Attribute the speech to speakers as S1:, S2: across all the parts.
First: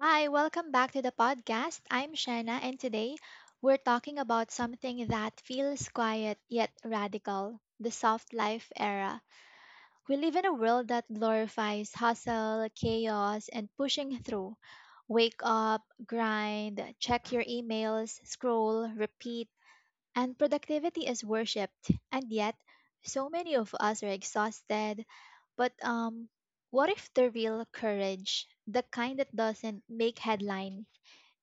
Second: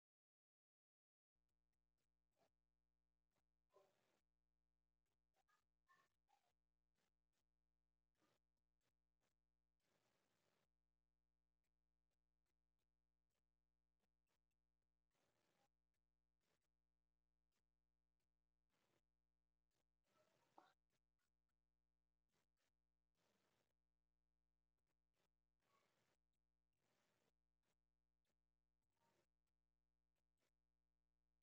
S1: Hi, welcome back to the podcast. I'm Shanna, and today we're talking about something that feels quiet yet radical: the soft life era. We live in a world that glorifies hustle, chaos, and pushing through. Wake up, grind, check your emails, scroll, repeat, and productivity is worshipped. And yet, so many of us are exhausted. But what if the real courage, the kind that doesn't make headlines,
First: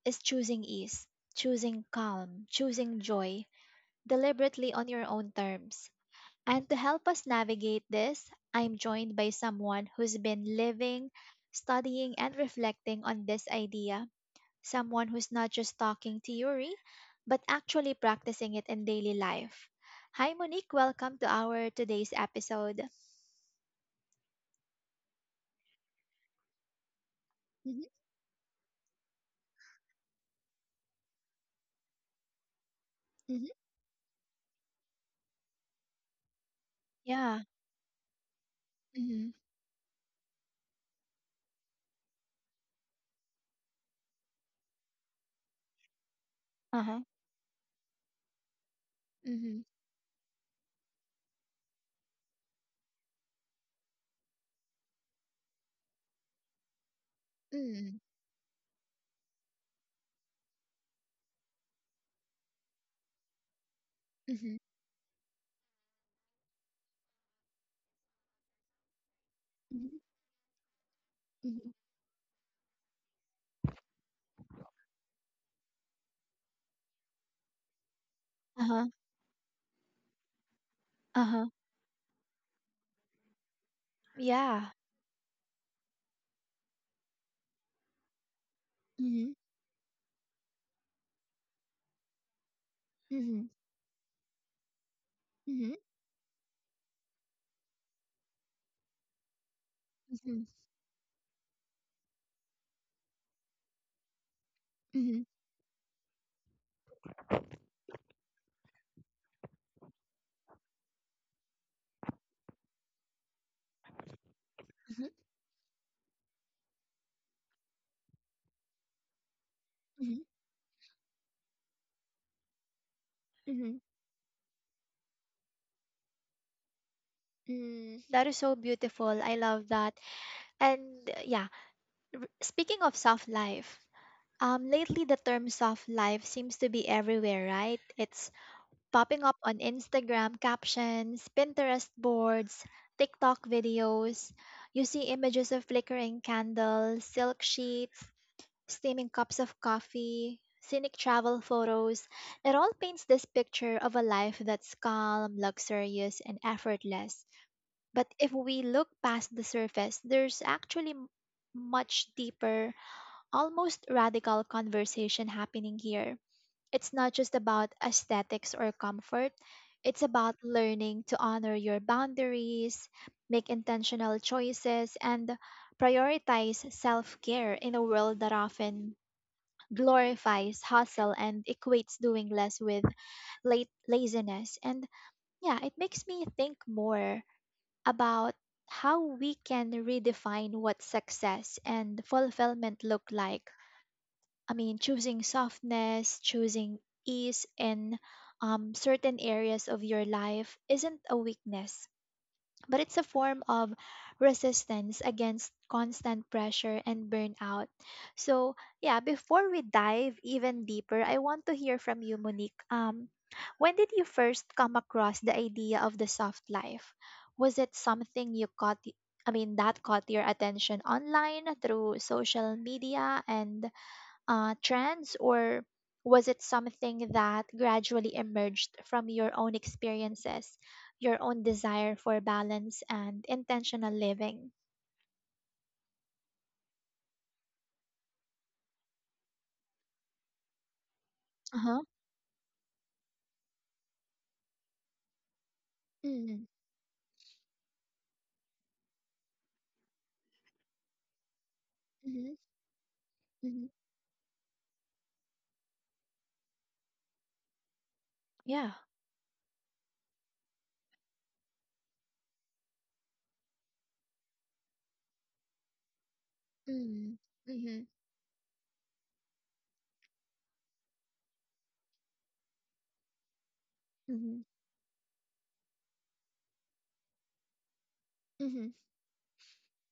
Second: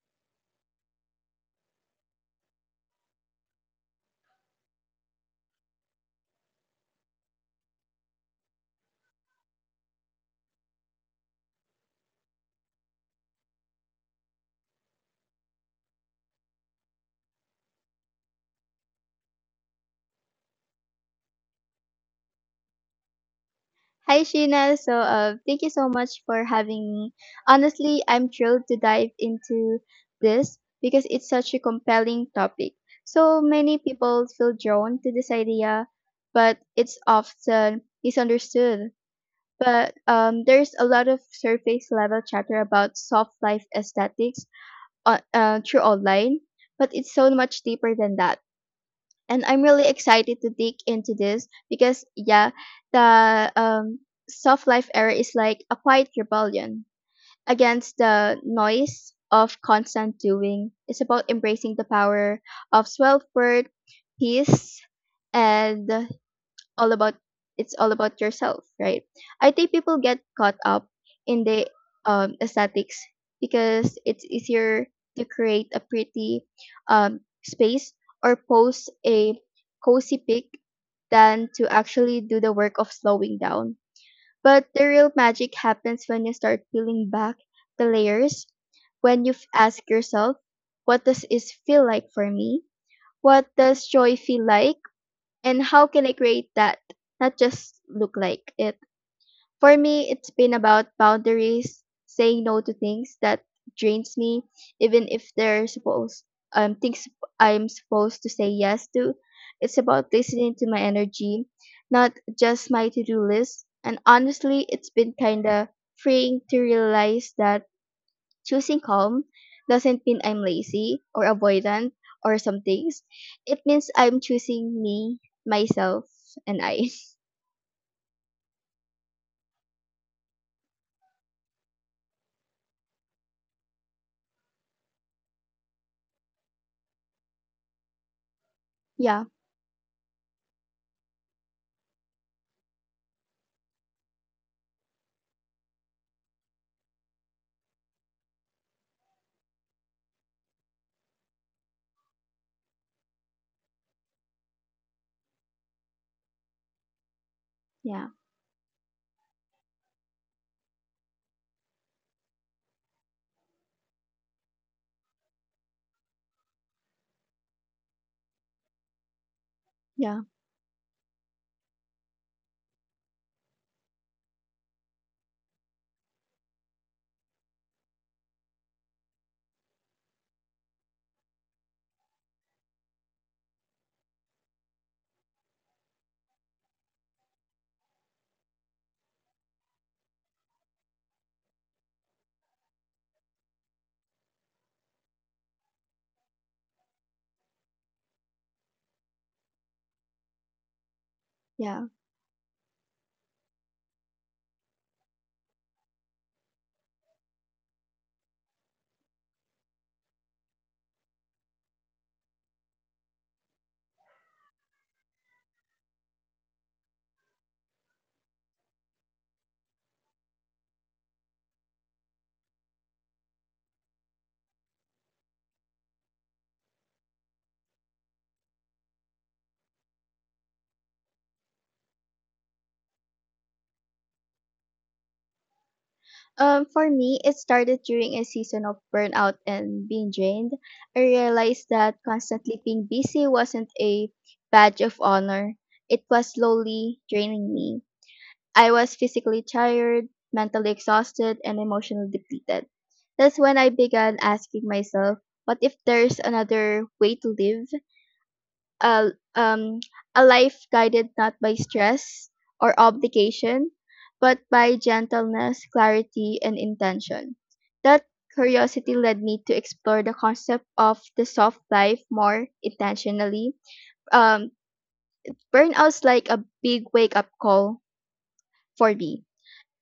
S1: is choosing ease, choosing calm, choosing joy, deliberately on your own terms? And to help us navigate this, I'm joined by someone who's been living, studying, and reflecting on this idea. Someone who's not just talking theory, but actually practicing it in daily life. Hi, Monique. Welcome to our today's episode.
S2: Hi, Sheena. Thank you so much for having me.
S1: Hmm.
S2: Honestly, I'm thrilled to dive into this because it's such a compelling topic. So
S1: Hmm.
S2: many people feel drawn to this idea, but it's
S1: Yeah.
S2: often misunderstood.
S1: Hmm.
S2: But there's a lot of surface level chatter about soft life aesthetics through online,
S1: Uh
S2: but
S1: huh.
S2: it's so much deeper than that, and
S1: Hmm.
S2: I'm really excited to dig into this because yeah, the soft life era is like a quiet rebellion
S1: Mm-hmm.
S2: against the noise of constant doing. It's about embracing the power of self worth,
S1: Mm-hmm.
S2: peace, and all about it's all about yourself, right? I think people get caught up in the
S1: Mm-hmm.
S2: um, aesthetics because it's easier to create a pretty um, space or
S1: Uh huh.
S2: post a cozy pic
S1: Uh huh.
S2: than to actually do the work of slowing down. But
S1: Yeah.
S2: the real magic happens when you start peeling back the layers, when you
S1: Mhm,
S2: ask yourself, what does this feel like for me? What
S1: mhm,
S2: does joy feel like? And
S1: mhm,
S2: how can I create that, not just look like it. For me, it's
S1: mhm,
S2: been about boundaries, saying no to things that drains me, even
S1: mhm,
S2: if they're supposed things I'm supposed to say yes to. It's about listening to my energy, not just my to-do list. And honestly, it's
S1: mhm,
S2: been kinda freeing to realize that choosing calm doesn't mean
S1: mhm,
S2: I'm lazy or avoidant or some things. It
S1: mhm.
S2: means I'm choosing me, myself, and I.
S1: Mm, that is so beautiful. I love that. And yeah, speaking of soft life, lately the term soft life seems to be everywhere, right? It's popping
S2: Yeah,
S1: up on Instagram captions, Pinterest boards, TikTok videos. You see images of flickering candles, silk sheets, steaming cups of coffee, scenic travel photos. It all paints this picture of a life that's calm, luxurious, and effortless.
S2: yeah,
S1: But if we look past the surface, there's actually much deeper, almost radical conversation happening here. It's not just about aesthetics or comfort. It's
S2: yeah,
S1: about learning to honor your boundaries, make intentional choices, and prioritize self care in a world that often glorifies hustle and equates doing less with late laziness. And yeah, it makes me think more about how we can redefine what success and fulfillment look like. I mean, choosing softness, choosing ease in certain areas of your life isn't a weakness
S2: yeah.
S1: but it's a form of resistance against constant pressure and burnout. So, yeah, before we dive even deeper, I want to hear from you, Monique. When did you first come across the idea of the soft life? Was it something you caught? I mean, that caught your attention online through social media and trends, or was it something that gradually emerged from your own experiences, your own desire for balance and intentional living?
S2: For me, it started during a season of burnout and being drained. I
S1: Uh
S2: realized
S1: huh.
S2: that constantly being busy wasn't a badge of honor. It was
S1: Mm.
S2: slowly draining me. I was physically tired, mentally exhausted, and emotionally
S1: Mhm.
S2: depleted. That's
S1: Mhm.
S2: when I began asking myself, what if there's another way to live?
S1: Yeah.
S2: A, um, a life guided not by stress or obligation, but by gentleness, clarity, and
S1: Mm.
S2: intention.
S1: Mhm.
S2: That curiosity led me to explore the concept of the soft life more intentionally.
S1: Mhm.
S2: Um, Burnouts like a big wake up call
S1: Mhm.
S2: for me.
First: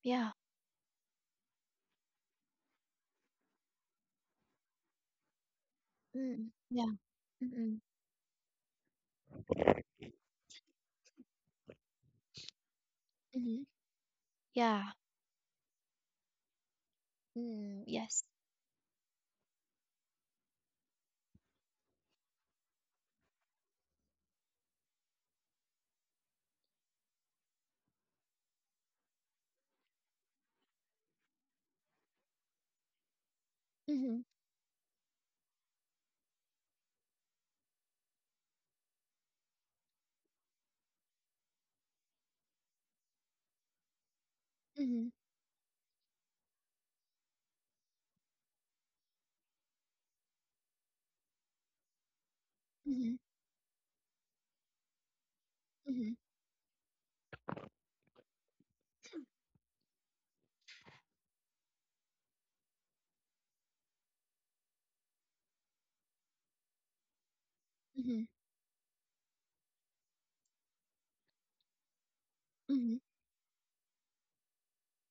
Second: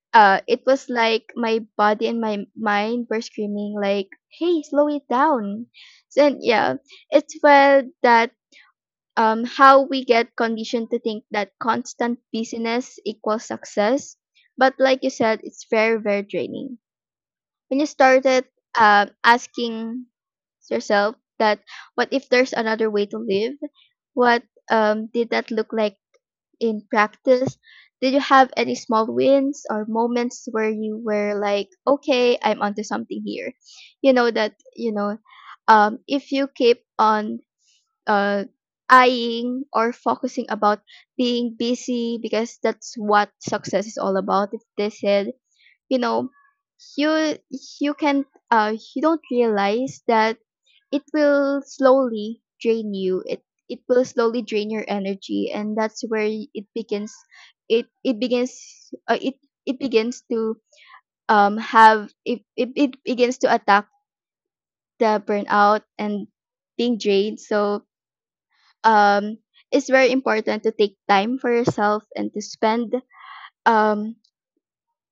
S1: Yeah.
S2: It was like my body and my mind were screaming like, "Hey, slow it down." So
S1: Mm.
S2: yeah,
S1: Yeah.
S2: it's
S1: Mhm.
S2: well that how we get conditioned to think that constant busyness equals
S1: Mhm.
S2: success, but
S1: Yeah.
S2: like you said, it's very very draining. When
S1: Mm.
S2: you
S1: Yes.
S2: started asking yourself that, what if there's another way to live? What did that look like? In practice, did you have any small wins or moments where you were like, okay, I'm onto something here? You
S1: Mhm.
S2: know that, you know, if you keep on uh, eyeing or focusing about being busy because that's what success is all about, if they
S1: Mhm.
S2: said, you know, you can you don't realize that it will slowly drain
S1: Mhm.
S2: you, it will slowly drain your energy, and that's
S1: Mhm.
S2: where it begins, it begins it it begins to have it, it it begins to attack the burnout and being drained. So
S1: Mhm.
S2: um it's very important to take time for yourself and to spend
S1: Mhm.
S2: um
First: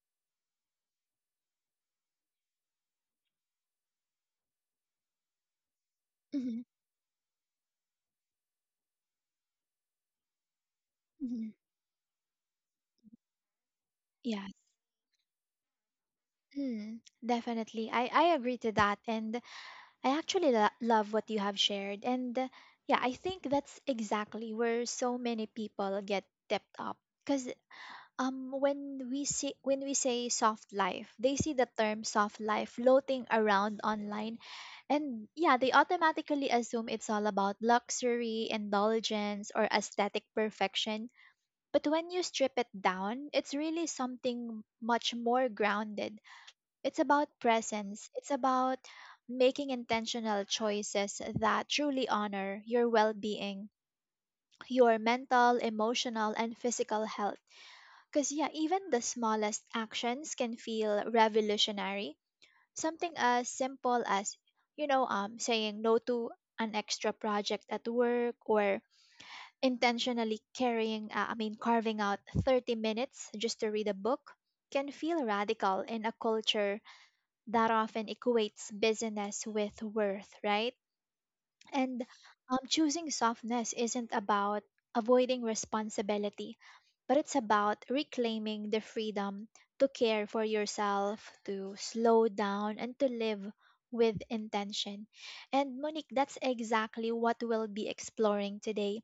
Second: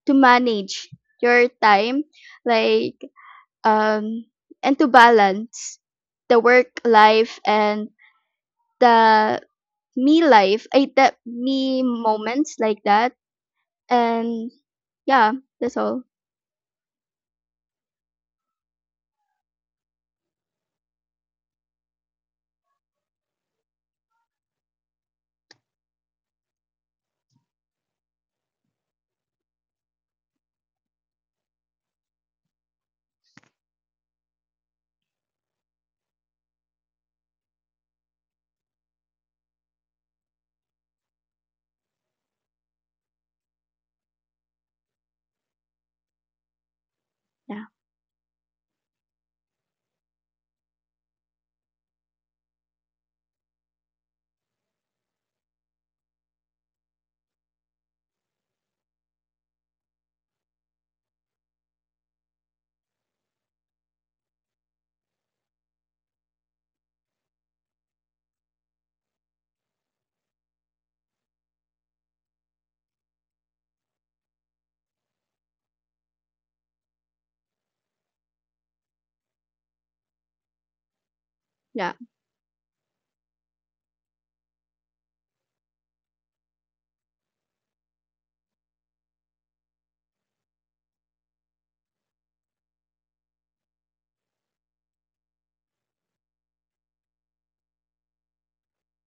S2: to manage your time, like um, and to balance the
S1: Mhm.
S2: work life and the me life, I the
S1: Mhm.
S2: me moments like that. And
S1: Yes.
S2: yeah, that's all.
S1: Mm. Definitely. I agree to that. And I actually love what you have shared. And yeah, I think that's exactly where so many people get tipped up. Because when we say soft life, they see the term soft life floating around online, and yeah, they automatically assume it's all about luxury, indulgence, or aesthetic perfection. But when you strip it down, it's really something much more grounded. It's about
S2: Yeah,
S1: presence. It's about making intentional choices that truly honor your well being, your mental, emotional, and physical health. Because, yeah, even the smallest actions can feel revolutionary. Something as simple as, saying no to an extra project at work or intentionally carving out 30 minutes just to read a book can feel radical in a culture that often equates busyness with worth, right?
S2: yeah,
S1: And choosing softness isn't about avoiding responsibility, but it's about reclaiming the freedom to care for yourself, to slow down, and to live with intention. And Monique, that's exactly what we'll be exploring today,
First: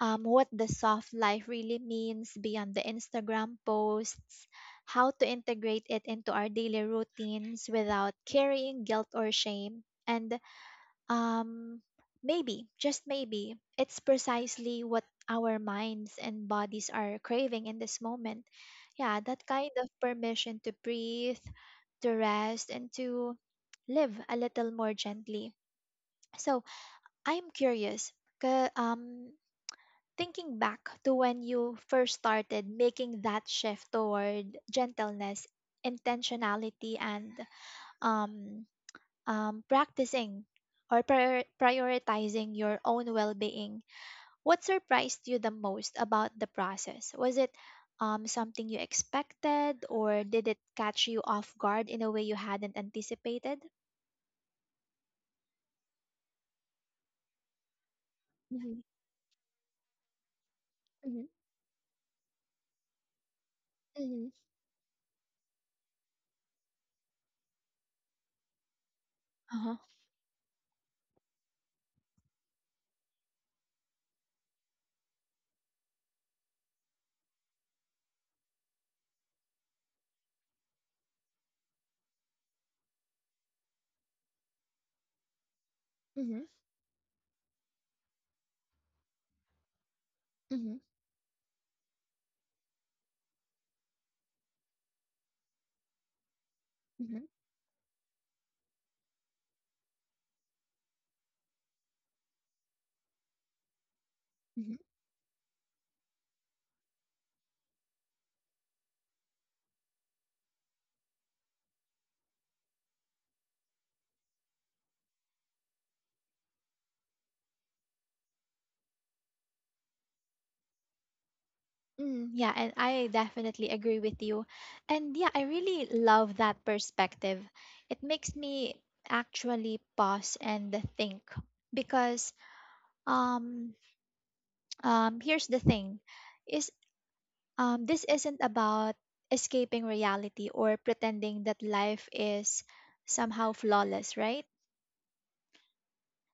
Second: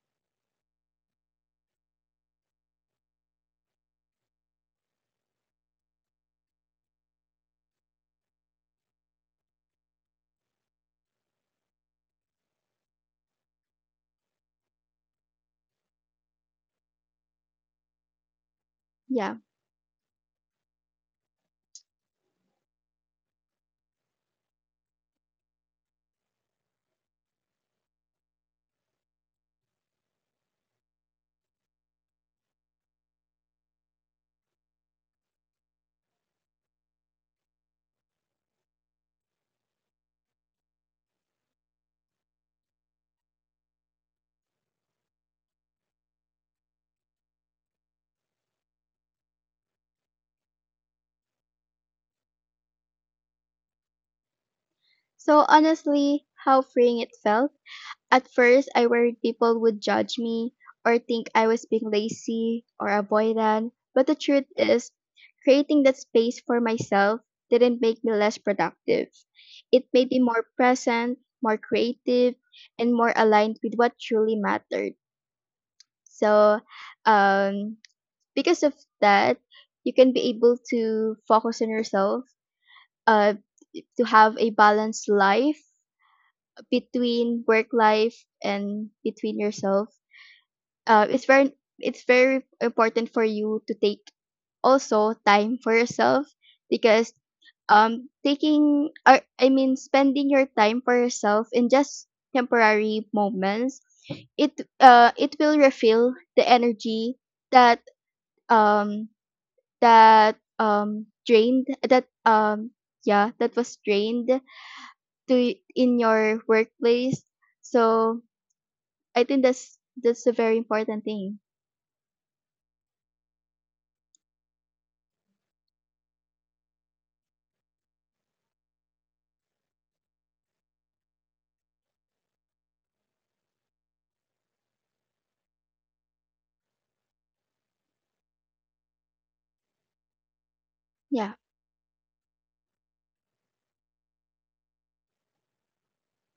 S1: what the soft life really means beyond the Instagram posts, how to integrate it into our daily routines without carrying guilt or shame. And um, maybe, just maybe, it's precisely what our minds and bodies are craving in this moment. Yeah,
S2: yeah.
S1: that kind of permission to breathe, to rest, and to live a little more gently. So I'm curious, thinking back to when you first started making that shift toward gentleness, intentionality, and um, practicing or prioritizing your own well being, what surprised you the most about the process? Was it something you expected, or did it catch you off guard in a way you hadn't anticipated?
S2: So honestly, how freeing it felt. At first,
S1: Mm-hmm.
S2: I worried people would judge me or
S1: Mm-hmm.
S2: think I was being lazy or avoidant. But the
S1: Mm-hmm.
S2: truth is, creating that space for myself didn't make me less productive.
S1: Uh huh.
S2: It made me more present, more creative, and more aligned with what truly mattered. So, um, because of that, you can be able to focus on yourself, uh, to have a balanced life
S1: Mm-hmm.
S2: between work life and between yourself.
S1: Mm-hmm.
S2: uh, it's very it's very important for you to take also time for yourself because taking or I mean spending your time for yourself in just temporary moments, it
S1: Mm-hmm.
S2: uh, it will refill the energy that um that drained that yeah that was drained to in your workplace. So I think that's a very important thing.
S1: Mm, yeah, and I definitely agree with you. And yeah, I really love that perspective. It makes me actually pause and think, because um here's the thing is this isn't about escaping reality or
S2: Yeah,
S1: pretending that life is somehow flawless, right?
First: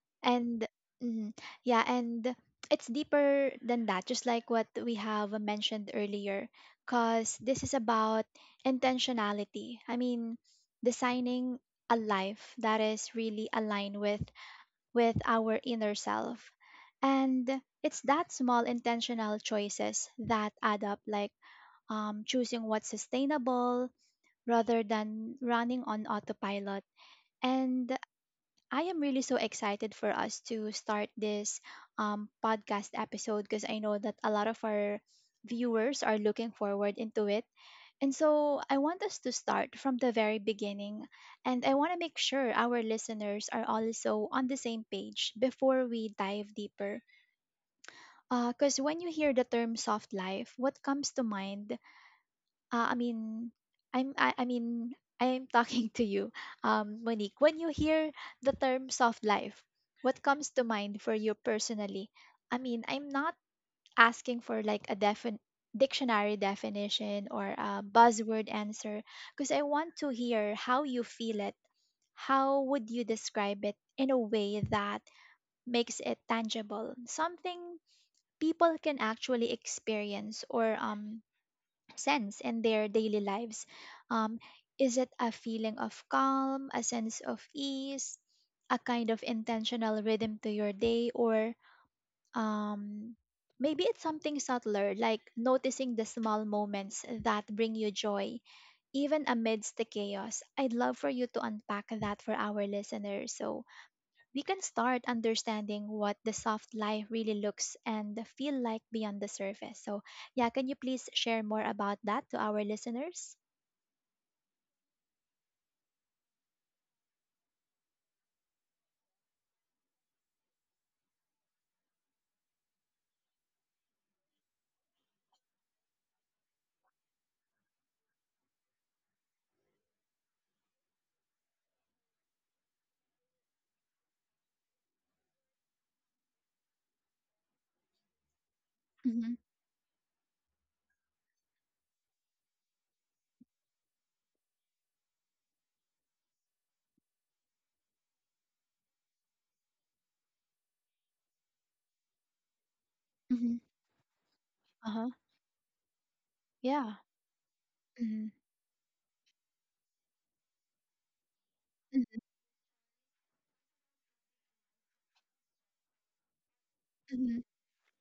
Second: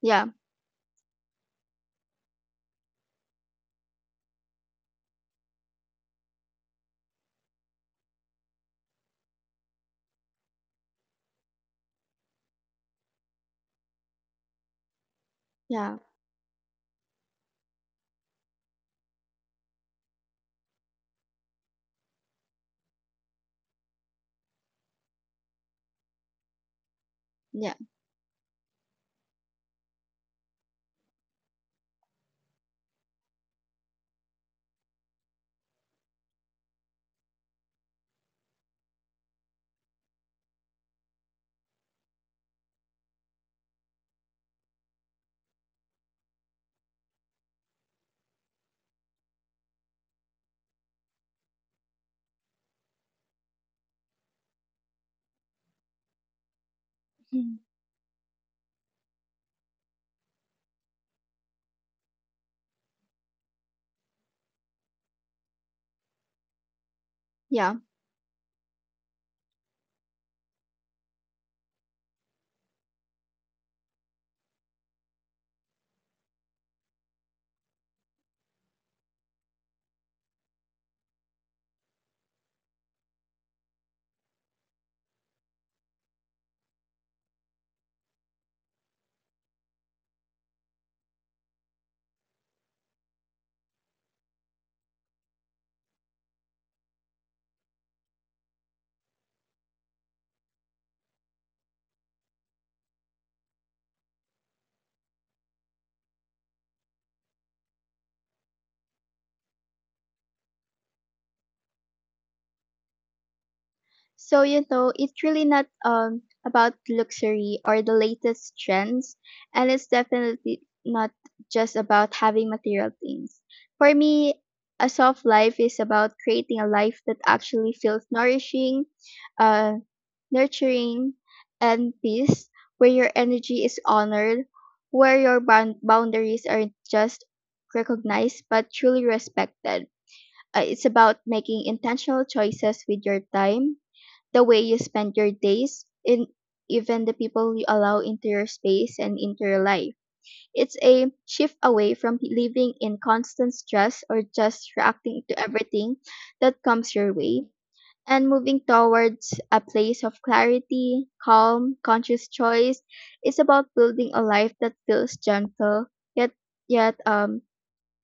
S2: yeah.
S1: And mm, yeah, and it's deeper than that, just like what we have mentioned earlier, because this is about intentionality. I mean, designing a life that is really aligned with our inner
S2: Yeah,
S1: self. And it's that small intentional choices that add up, like choosing what's sustainable rather than running on autopilot.
S2: yeah,
S1: And I am really so excited for us to start this podcast episode, because I know that a lot of our viewers are looking forward into it. And so I want us to start from the very beginning, and I want to make sure our listeners are also on the same page before we dive deeper. Because when you hear the term soft life, what comes to mind, uh, I mean, I mean I'm talking to you, Monique.
S2: mhm,
S1: When you hear the term soft life, what comes to mind for you personally? I mean, I'm not asking for like a dictionary definition or
S2: yeah.
S1: a buzzword answer, because I want to hear how you feel it. How would you describe it in a way that makes it tangible? Something people can actually experience or sense in their daily lives? Um, is it a feeling of calm, a sense of ease, a kind of intentional rhythm to your day, or um, maybe it's something subtler, like noticing the small moments that bring you joy, even amidst the chaos? I'd love for you to unpack that for our listeners. So, we can start understanding what the soft life really looks and feel like beyond the surface. So, yeah, can you please share more about that to our listeners?
S2: So you know, it's really not about luxury or the latest trends, and it's definitely not just about having material things. For me, a soft life is about creating a life that actually feels nourishing, uh, nurturing, and peace, where your energy is honored, where your boundaries are just recognized but truly
S1: Mm-hmm.
S2: respected. It's about making intentional choices with your time, the way you spend your days, and even the people you allow into your space and into your life. It's a shift away from living in constant
S1: Mm-hmm.
S2: stress or just
S1: Uh huh.
S2: reacting to everything that comes
S1: Yeah.
S2: your way, and
S1: Hmm.
S2: moving towards a place of clarity, calm, conscious choice. It's about building a life that feels gentle yet yet
S1: Mm-hmm.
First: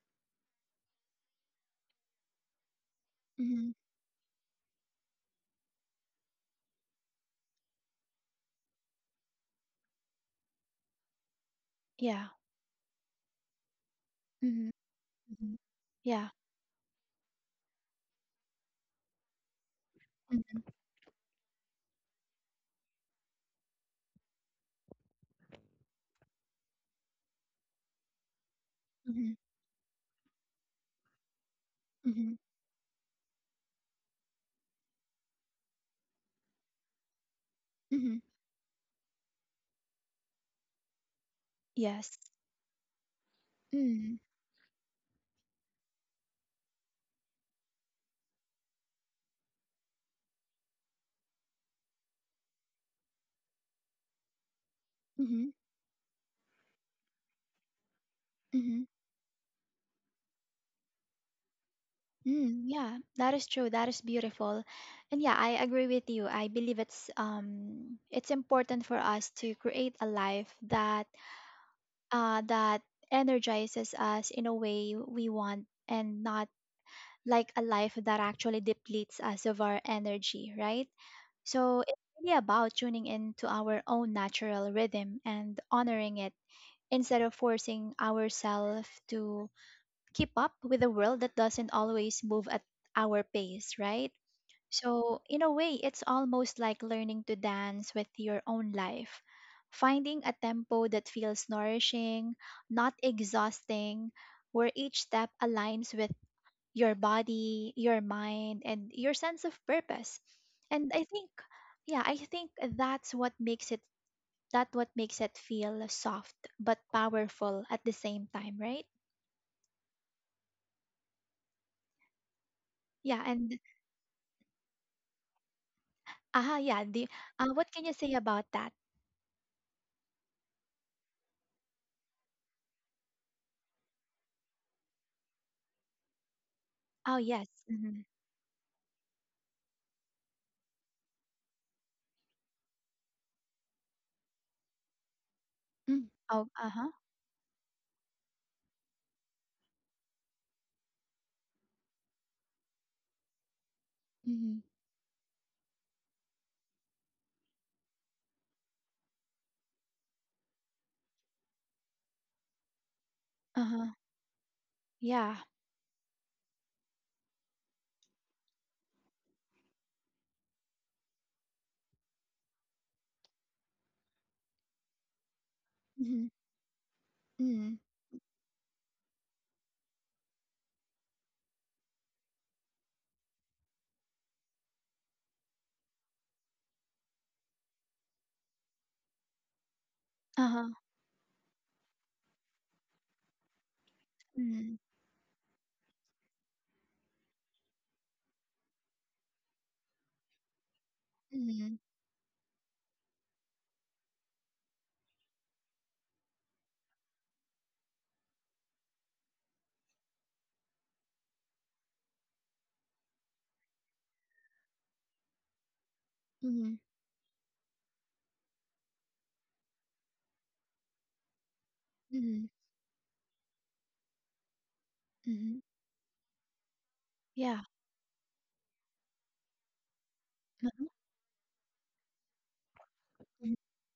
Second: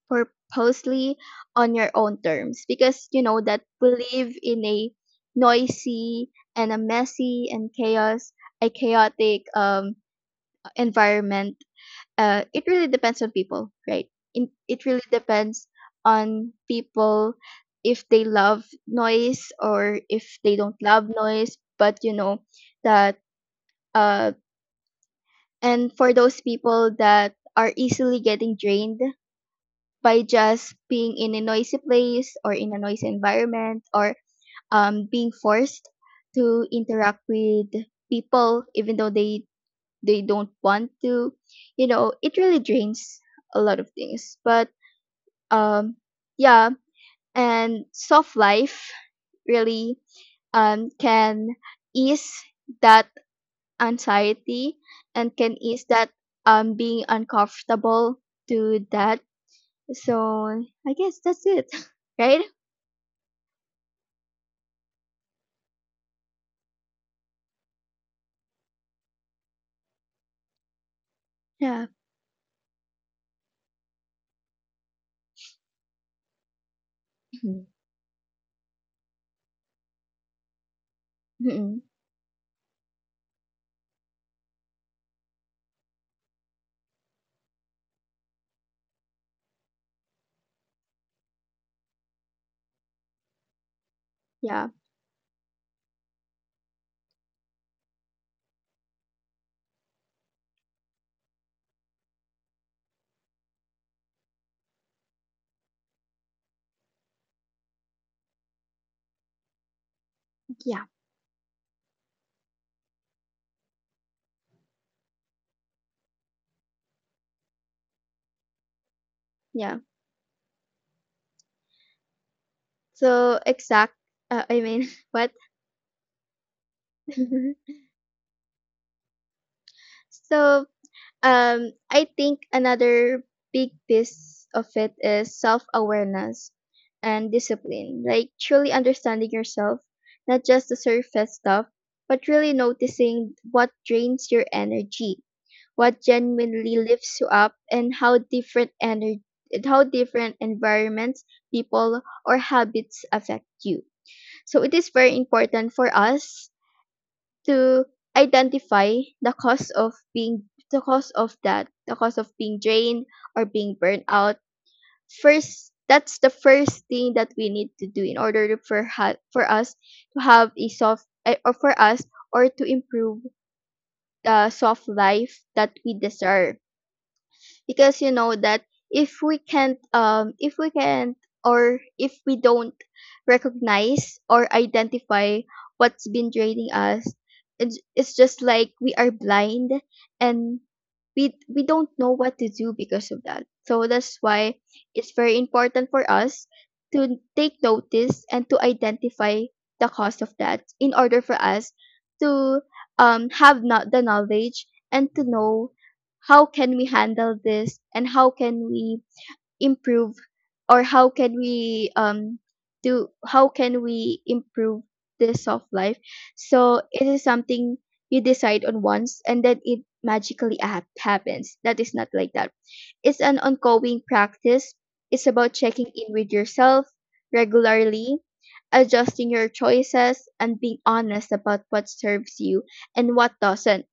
S2: purposely on your own terms, because you know that
S1: Mm-hmm.
S2: we live in a noisy and a messy and chaos a chaotic environment.
S1: Yeah.
S2: Uh, it really depends on people, right?
S1: Mm-hmm.
S2: It really
S1: Mm-hmm.
S2: depends
S1: Yeah.
S2: on people, if they love noise or if they
S1: Mm-hmm.
S2: don't love noise. But you know that uh, and for those people that are easily getting drained
S1: Mm-hmm.
S2: by just being in a noisy
S1: Mm-hmm.
S2: place or in a noisy environment, or being forced to interact with
S1: Mm-hmm.
S2: people even though they don't want to, you know,
S1: Yes.
S2: it really drains a lot of
S1: Mm,
S2: things. But um yeah, and soft life really can ease that anxiety and
S1: mhm,
S2: can ease that being uncomfortable
S1: mhm.
S2: to that. So I guess that's it. Right.
S1: Mm, yeah, that is true. That is beautiful. And yeah, I agree with you. I believe it's important for us to create a life that
S2: Yeah.
S1: that energizes us in a way we want, and not like a
S2: Mhm.
S1: life that actually depletes us of our energy, right? So
S2: Mhm.
S1: it's really about tuning into our own natural rhythm and honoring it instead of forcing ourselves to keep up with a world that doesn't always move at our pace, right?
S2: Yeah,
S1: So, in a way, it's almost like learning to dance with your own life, finding a tempo that feels nourishing, not exhausting, where each step aligns with your body, your mind, and your sense of purpose. And
S2: yeah,
S1: I think, yeah, I think that what makes it feel soft but powerful at the same time, right?
S2: yeah.
S1: Yeah,
S2: So
S1: and
S2: exact. I mean, what?
S1: aha, yeah. What can you say about that?
S2: So I think another big piece of it is self-awareness
S1: Oh
S2: and
S1: yes. Mm-hmm.
S2: discipline. Like truly understanding yourself, not just the surface stuff, but really noticing what drains your energy, what
S1: Mm. Oh, uh
S2: genuinely
S1: huh.
S2: lifts you up, and how different energy, how different environments, people, or habits affect you.
S1: Mhm.
S2: So it is very important for us to identify the cause of being the cause of being drained or being
S1: Uh-huh.
S2: burned out.
S1: Yeah.
S2: First, that's the first thing that we need to do in order to for, for us to have a soft, or for us or to improve the soft life that we
S1: Mhm.
S2: deserve.
S1: Mhm.
S2: Because you know that if we can't or if we don't recognize or identify what's been draining us, it's just like we are blind, and
S1: Uh-huh.
S2: we don't know what to do because of that. So that's why
S1: Mhm.
S2: it's very important for us to take notice and to identify the cause of that in order for us
S1: Mhm.
S2: to have not the knowledge and to know how can we handle this and how can we improve, or how can we do how can we improve this soft life.
S1: Mhm.
S2: So it is something you decide on once and then it magically happens. That is not like
S1: Mhm.
S2: that. It's an ongoing practice. It's about
S1: Mhm.
S2: checking in with yourself
S1: Yeah.
S2: regularly, adjusting your choices, and being
S1: Mhm.
S2: honest about what serves you and what
S1: Mhm.
S2: doesn't.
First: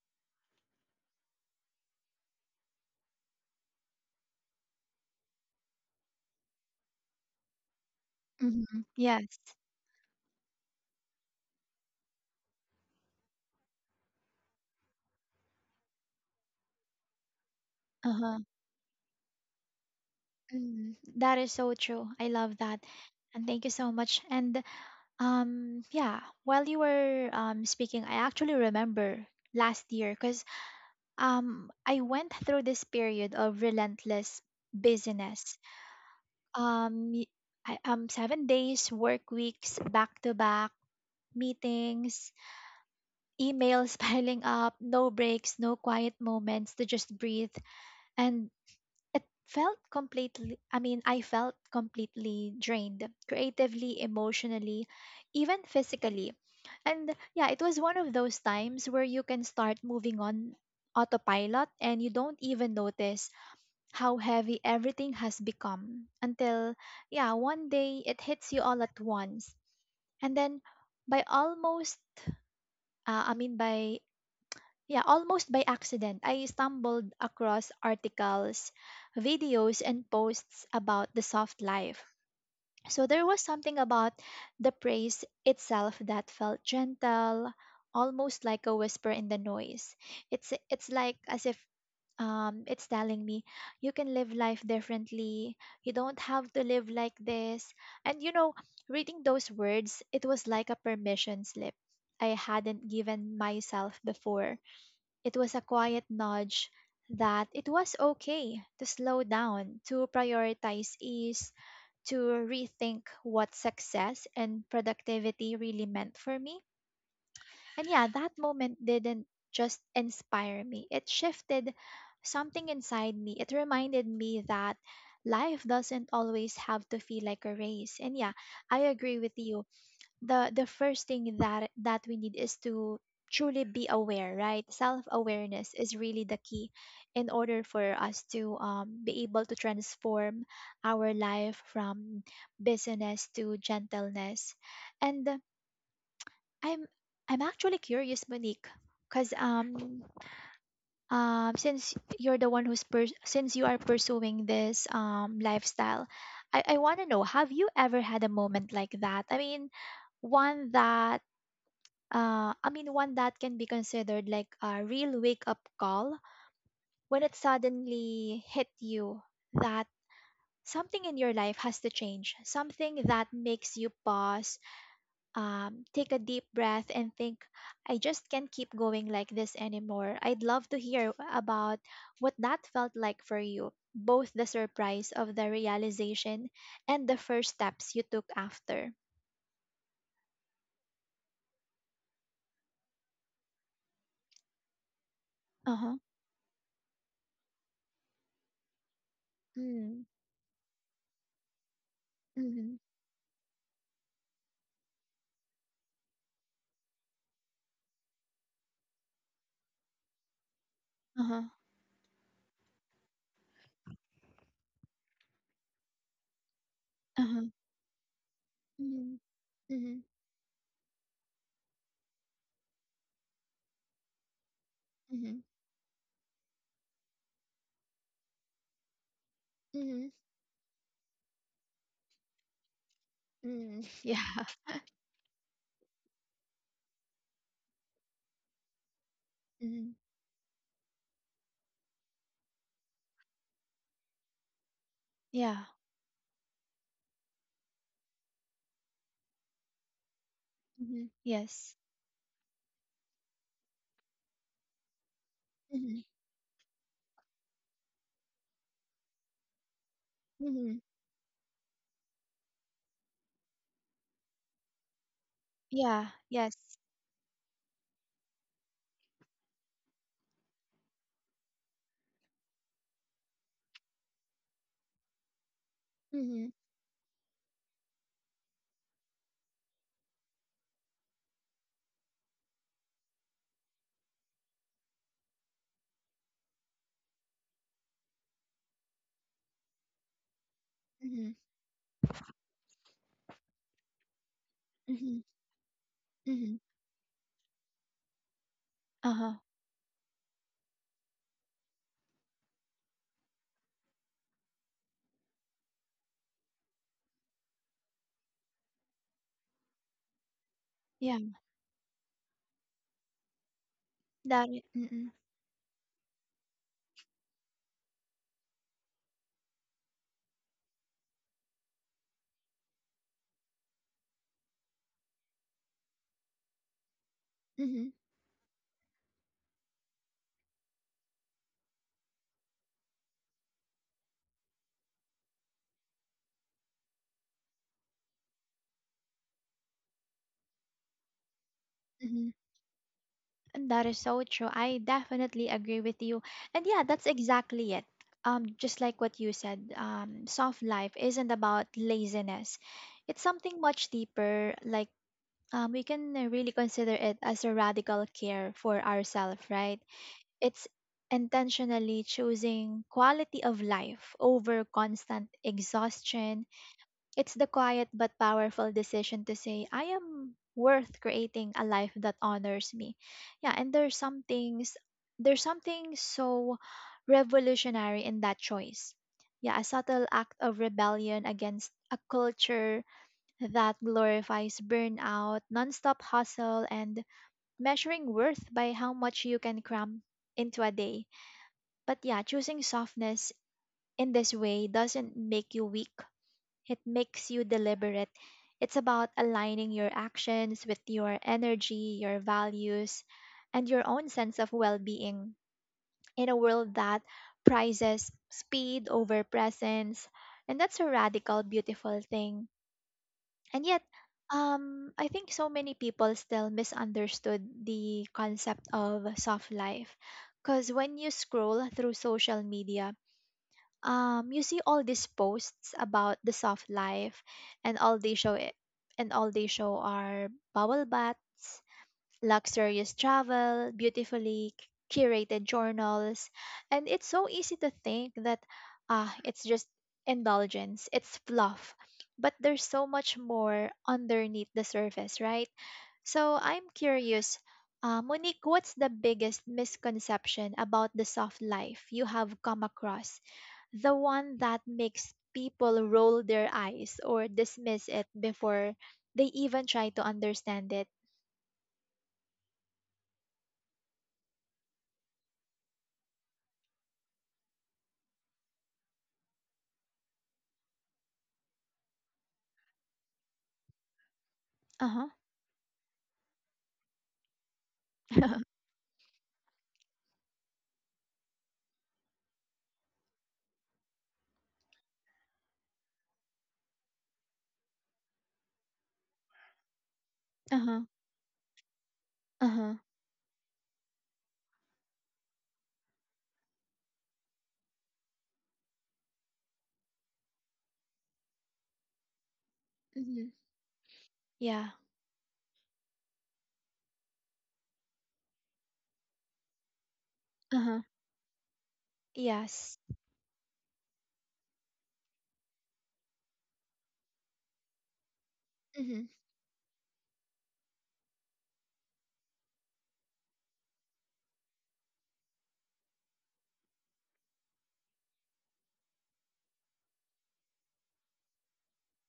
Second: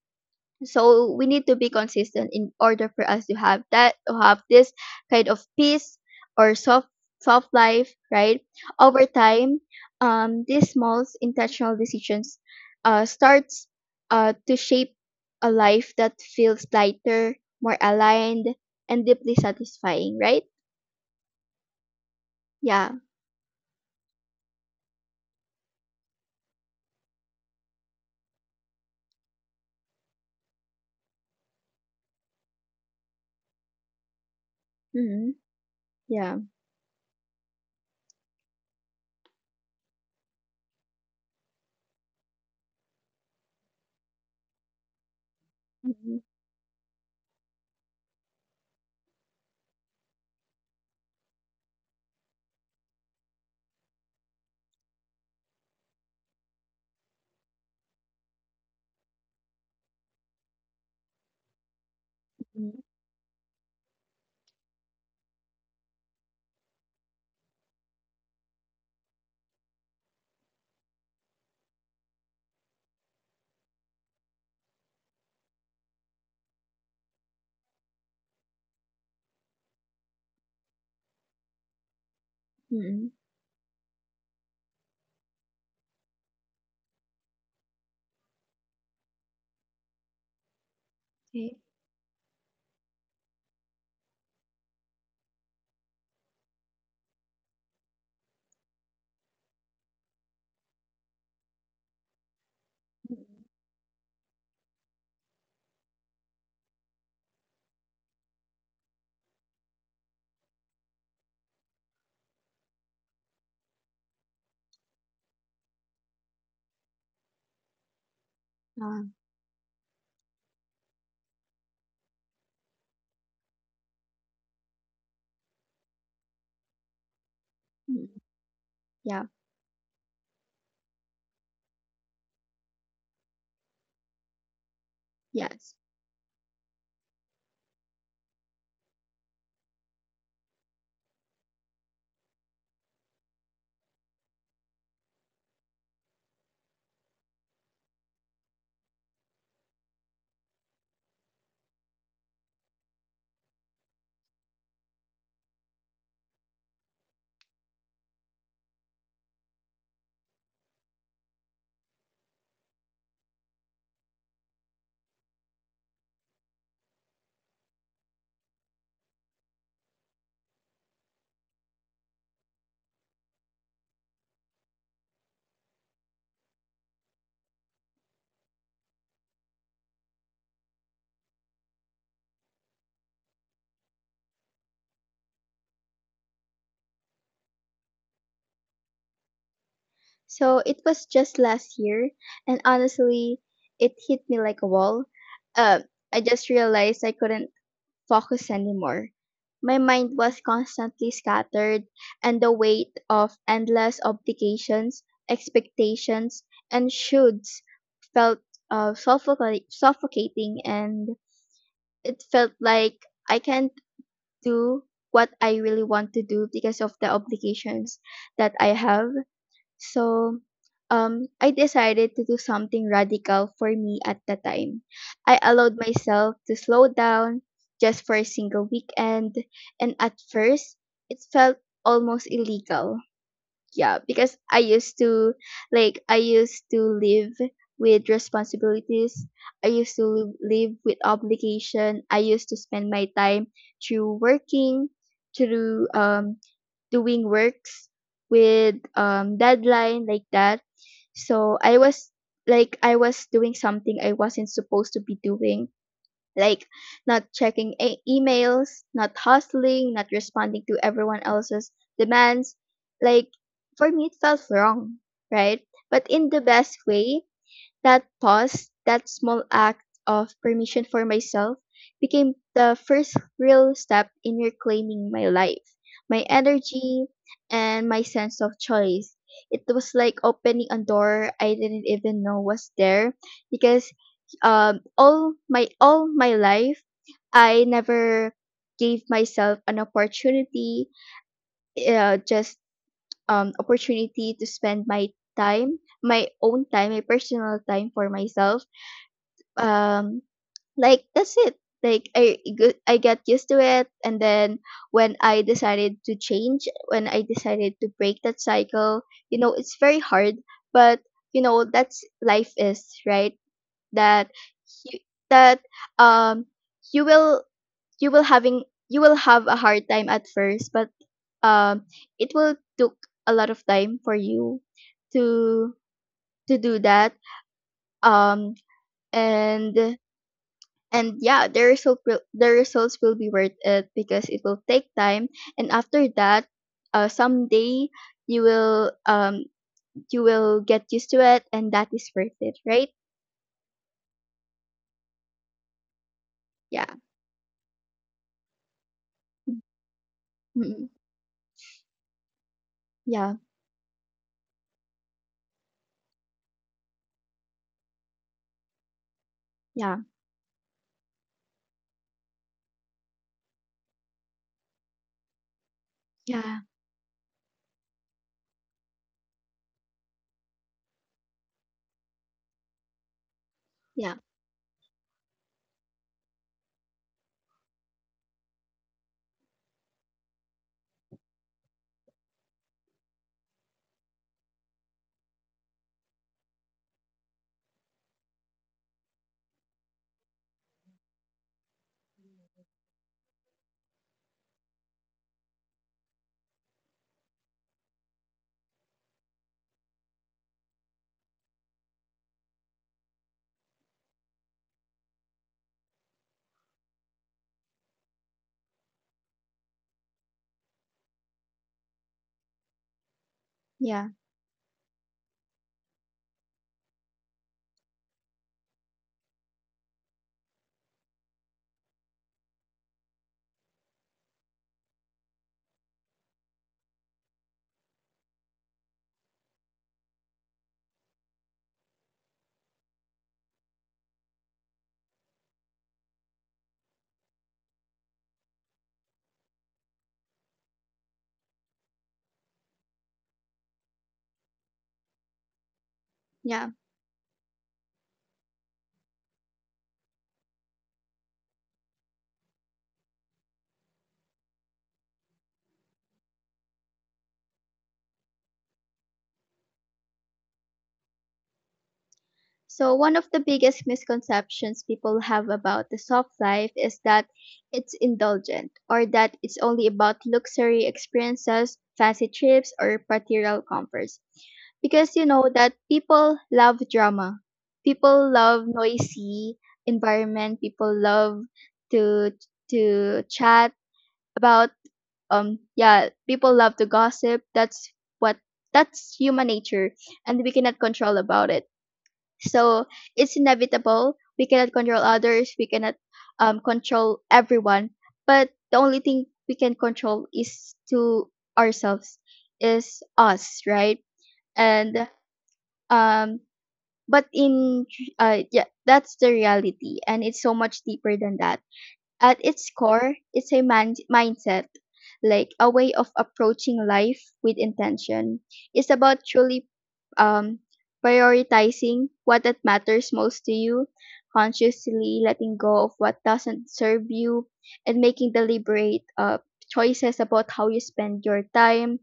S2: So we need to be consistent in order for us to have that, to have this kind of peace or soft life, right?
S1: Mhm.
S2: Over
S1: Yes.
S2: time, these small intentional decisions uh, starts uh, to shape a life that feels lighter, more
S1: Uh-huh.
S2: aligned, and deeply satisfying, right?
S1: Mhm. That is so true. I love that.
S2: Yeah.
S1: And thank you so much. And yeah, while you were speaking, I actually remember last year, cuz I went through this period of relentless
S2: Mm-hmm.
S1: busyness.
S2: Yeah.
S1: Um y- 7 days work weeks, back to back meetings, emails piling up, no breaks, no quiet
S2: Mm-hmm.
S1: moments to just breathe. And it felt I felt completely drained creatively, emotionally, even physically. And yeah, it was one of those times where you can start moving on autopilot and you don't even
S2: Mm-hmm.
S1: notice how heavy everything has become until, yeah, one day it hits you all at once. And then, by almost I mean by yeah, almost by accident, I stumbled across articles, videos, and posts about the soft life.
S2: Mm-hmm.
S1: So there was something about the praise itself that felt gentle, almost like a whisper in the noise. It's like as
S2: Okay.
S1: if it's telling me you can live life differently. You don't have to live like this. And reading those words, it was like a permission slip I hadn't given
S2: Mm-hmm.
S1: myself before. It was a quiet nudge that it was okay to slow down, to prioritize ease, to rethink what success and productivity really meant for me. And yeah, that moment
S2: Uh,
S1: didn't just inspire me, it shifted something inside me. It reminded me that life doesn't always have to feel like a race.
S2: mm-hmm.
S1: And yeah, I agree
S2: Yeah.
S1: with you. The first thing that we need is to truly be aware, right? Self
S2: Yes.
S1: awareness is really the key in order for us to be able to transform our life from busyness to gentleness. And uh, i'm i'm actually curious, Monique, because since you're the one who's pers since you are pursuing this lifestyle, I want to know, have you ever had a moment like that? One that One that can be considered like a real wake up call, when it suddenly hit you that something in your life has to change, something that makes you pause, take a deep breath, and think, I just can't keep going like this anymore. I'd love to hear about what that felt like for you, both the surprise of the realization and the first steps you took after.
S2: So it was just last year, and honestly, it hit me like a wall.
S1: Uh
S2: Uh,
S1: huh.
S2: I just realized I couldn't focus anymore. My
S1: Mm-hmm.
S2: mind was constantly scattered, and the weight of endless obligations, expectations, and shoulds felt suffocating, and
S1: Uh huh.
S2: it felt like I can't do what I really want to do because of the
S1: Uh huh.
S2: obligations that I have.
S1: Mm-hmm.
S2: So, I decided to do something radical for me at the time. I
S1: Mhm.
S2: allowed myself to slow down just for a single weekend, and
S1: Mhm.
S2: at first, it felt almost illegal.
S1: Mm.
S2: Yeah, because
S1: Yeah.
S2: I used to, like, I used to live with responsibilities. I used
S1: Mhm.
S2: to live with obligation. I used to spend my time through working,
S1: Yeah.
S2: through doing works with deadline like that.
S1: Mhm.
S2: So
S1: Yes.
S2: I was like I was doing something I wasn't supposed to be doing,
S1: Mhm.
S2: like not checking emails, not hustling, not responding to
S1: Mhm.
S2: everyone else's demands. Like for me it felt wrong, right? But
S1: Yeah.
S2: in the
S1: Yes.
S2: best way, that pause, that small act of permission for myself, became the first real step in reclaiming my life, my
S1: Mhm.
S2: energy, and my sense of choice. It was like opening a door I didn't even know was there because all my life I never gave myself an opportunity,
S1: Mhm.
S2: just opportunity to spend my
S1: Mhm.
S2: time, my
S1: Mhm.
S2: own time, my personal time for myself.
S1: Uh-huh.
S2: um like that's it. Like, I got used to it, and then when I decided to break that cycle, you know it's very hard. But
S1: Yeah.
S2: you know that's life, is right? That, you,
S1: Mm-mm.
S2: that um you will you will have a hard time at first, but um it will took a lot of time for you to to do that.
S1: Mhm.
S2: um and and yeah, the results will be worth it because it will take time. And after that, someday you will um you will get used to it, and that is
S1: Mhm.
S2: worth it, right?
S1: And that is so true. I definitely agree with you. And yeah,
S2: Yeah.
S1: that's exactly it. Just like what you said, soft
S2: Mm, mm.
S1: life isn't about laziness. It's
S2: Yeah,
S1: something much deeper. Like, we can really consider it as a radical care for ourselves, right?
S2: yeah,
S1: It's intentionally choosing quality of life over constant exhaustion.
S2: yeah,
S1: It's the quiet but powerful decision to say, I am worth creating a life that honors me. Yeah, and
S2: yeah,
S1: there's something so revolutionary in that choice. Yeah, a subtle act of rebellion against a culture that glorifies burnout, nonstop hustle, and measuring worth by how much you can cram into a day. But yeah, choosing softness in this way doesn't make you weak, it makes you deliberate. It's about aligning your actions with your energy, your values, and your own sense of well being in a world that prizes speed over presence. And that's a radical, beautiful thing. And yet,
S2: yeah,
S1: I think so many people still misunderstood the concept of soft life. Because when you scroll through social media, you see all these posts about the soft life, and all they show are bubble baths, luxurious travel, beautifully curated journals, and it's so easy to think that, ah, it's just indulgence, it's fluff. But there's so much more underneath the surface, right? So I'm
S2: yeah.
S1: curious, Monique, what's the biggest misconception about the soft life you have come across? The one that makes people roll their eyes or dismiss it before they even try to understand it.
S2: So, one of the biggest misconceptions people have about the soft life is that it's indulgent or that it's only about luxury experiences, fancy trips, or material comforts.
S1: Uh
S2: Because you know that people love drama, people
S1: huh.
S2: love noisy environment, people love to to chat about, yeah, people love to gossip. What that's human nature, and we cannot
S1: Uh-huh,
S2: control about it,
S1: uh-huh.
S2: so it's inevitable. We cannot control others. We cannot, control everyone. But the only thing we can control is to ourselves, is
S1: Mhm.
S2: us, right?
S1: Yeah.
S2: And, um, but in yeah, that's the reality, and it's so
S1: Uh-huh.
S2: much deeper than that. At its
S1: Yes.
S2: core, it's a mindset, like a way of approaching life with intention. It's
S1: Mhm.
S2: about truly, um, prioritizing what that matters most to you, consciously letting go of what doesn't serve you, and making deliberate, choices about how you spend your time,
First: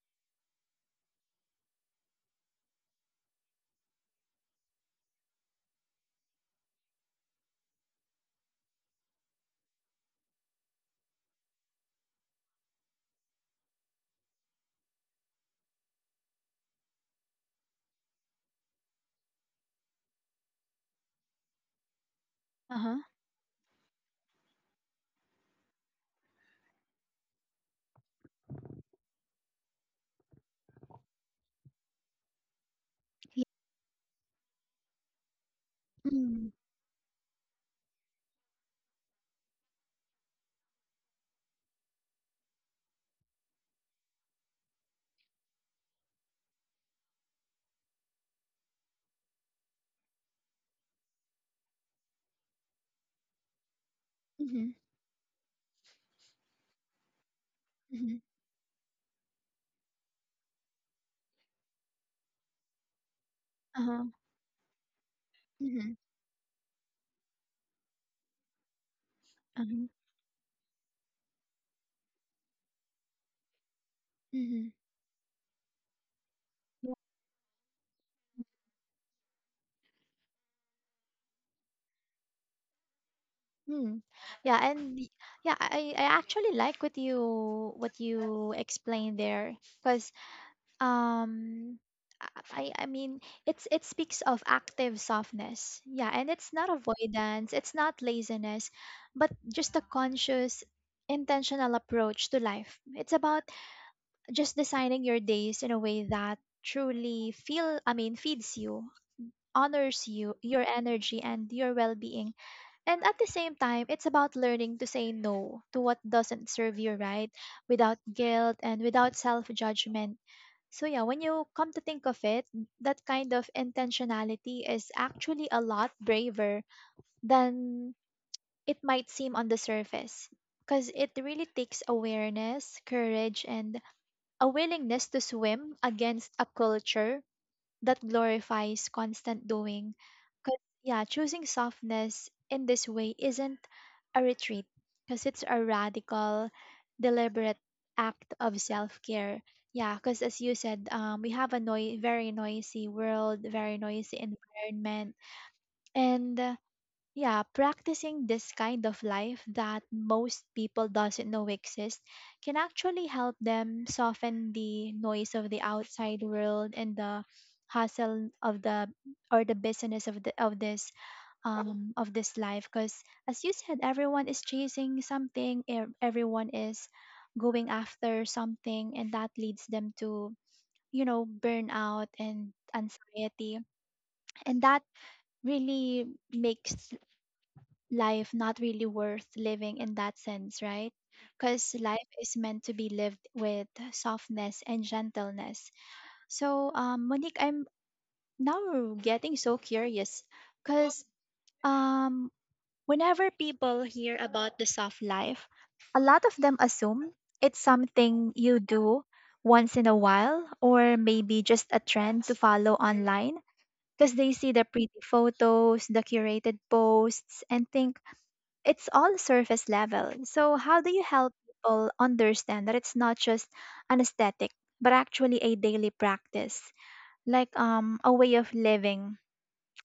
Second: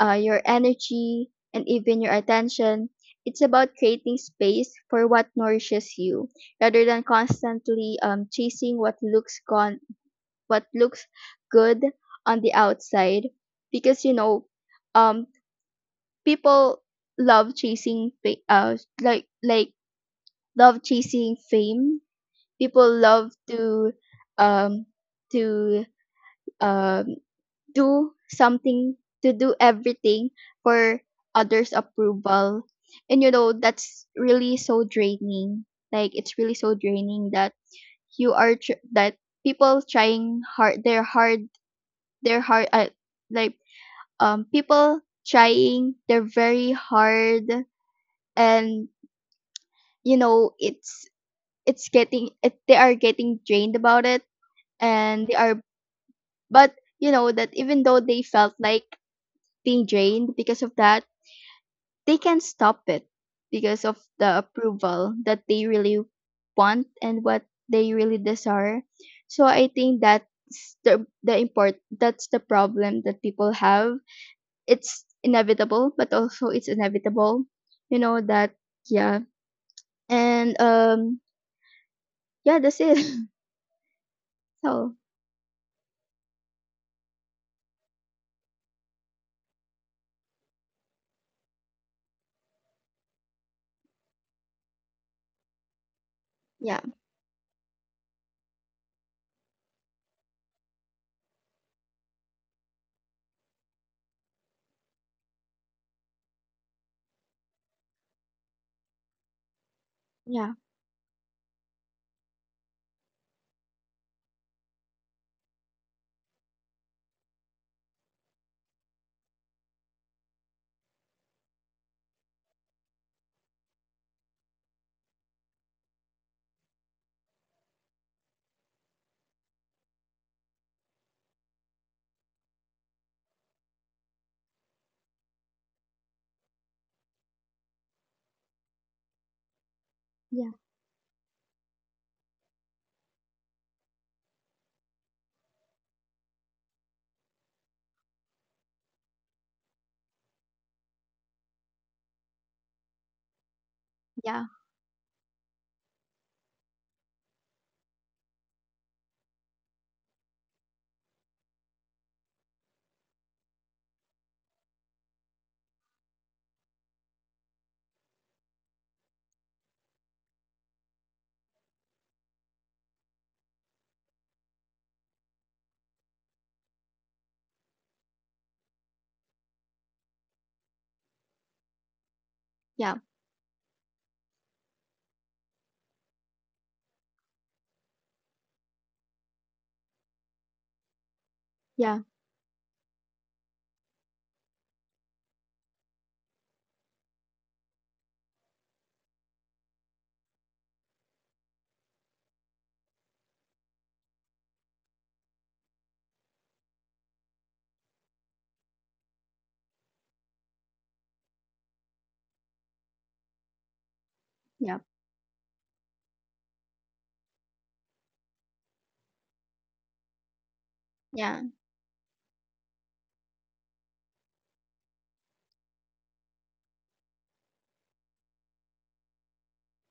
S2: your energy, and even your attention. It's about creating space for what nourishes you, rather than constantly, chasing what looks gone, what looks good on the outside. Because you know, um, people love chasing fa- like love chasing fame, people
S1: Uh-huh.
S2: love um to um do something to do everything for others approval, and you
S1: Yeah.
S2: know that's really so draining. Like it's
S1: Mm.
S2: really so draining that you are tr- that people trying hard, their hard their hard like people trying their very hard, and you know they are getting drained about it.
S1: Mhm.
S2: And they are, but you know that even though
S1: Mhm.
S2: they felt like being drained because of that, they can stop it because of
S1: Uh-huh.
S2: the approval that they
S1: Mhm.
S2: really want and what they really desire. So I
S1: Uh-huh.
S2: think that's the problem that people have.
S1: Mhm.
S2: It's inevitable, but also it's
S1: Yeah.
S2: inevitable, you know that. Yeah, and, yeah, that's it.
S1: Mm. Yeah,
S2: So
S1: and y- yeah, I actually like what you explained there, because um I I mean it's, it speaks of active softness. Yeah, and it's not
S2: yeah.
S1: avoidance, it's not laziness, but just a conscious, intentional approach to life. It's about just designing your days in a way that truly feel I mean feeds you, honors you,
S2: Yeah,
S1: your energy and your well-being. And at the same time, it's about learning to say no to what doesn't serve you, right? Without guilt and without self-judgment. So yeah, when you come to think of it, that kind of intentionality is actually a lot braver than it might seem on the surface, because it really takes awareness, courage, and a willingness to swim against a culture that glorifies constant doing.
S2: yeah,
S1: Because, yeah, choosing softness in this way isn't a retreat, because it's a radical, deliberate act of self care. Yeah, because as you said, we have a very noisy world, very noisy
S2: yeah,
S1: environment. And yeah, practicing this kind of life that most people doesn't know exists can actually help them soften the noise of the outside world and the hustle of the, or the business of the of this, of this life, because as you said, everyone is chasing something, everyone is going after something, and that leads them to, you know, burnout and
S2: yeah,
S1: anxiety, and that really makes life not really worth living in that sense, right? Because
S2: yeah,
S1: life is meant to be lived with softness and gentleness. So, Monique, I'm now getting so curious because um, whenever people hear about the soft life, a lot of them assume it's something you do once in a while, or maybe just a trend to follow online, because they see the
S2: yeah,
S1: pretty photos, the curated posts, and think, it's all surface level. So, how do you help
S2: yeah.
S1: people understand that it's not just an aesthetic, but actually a daily practice, like, a way of living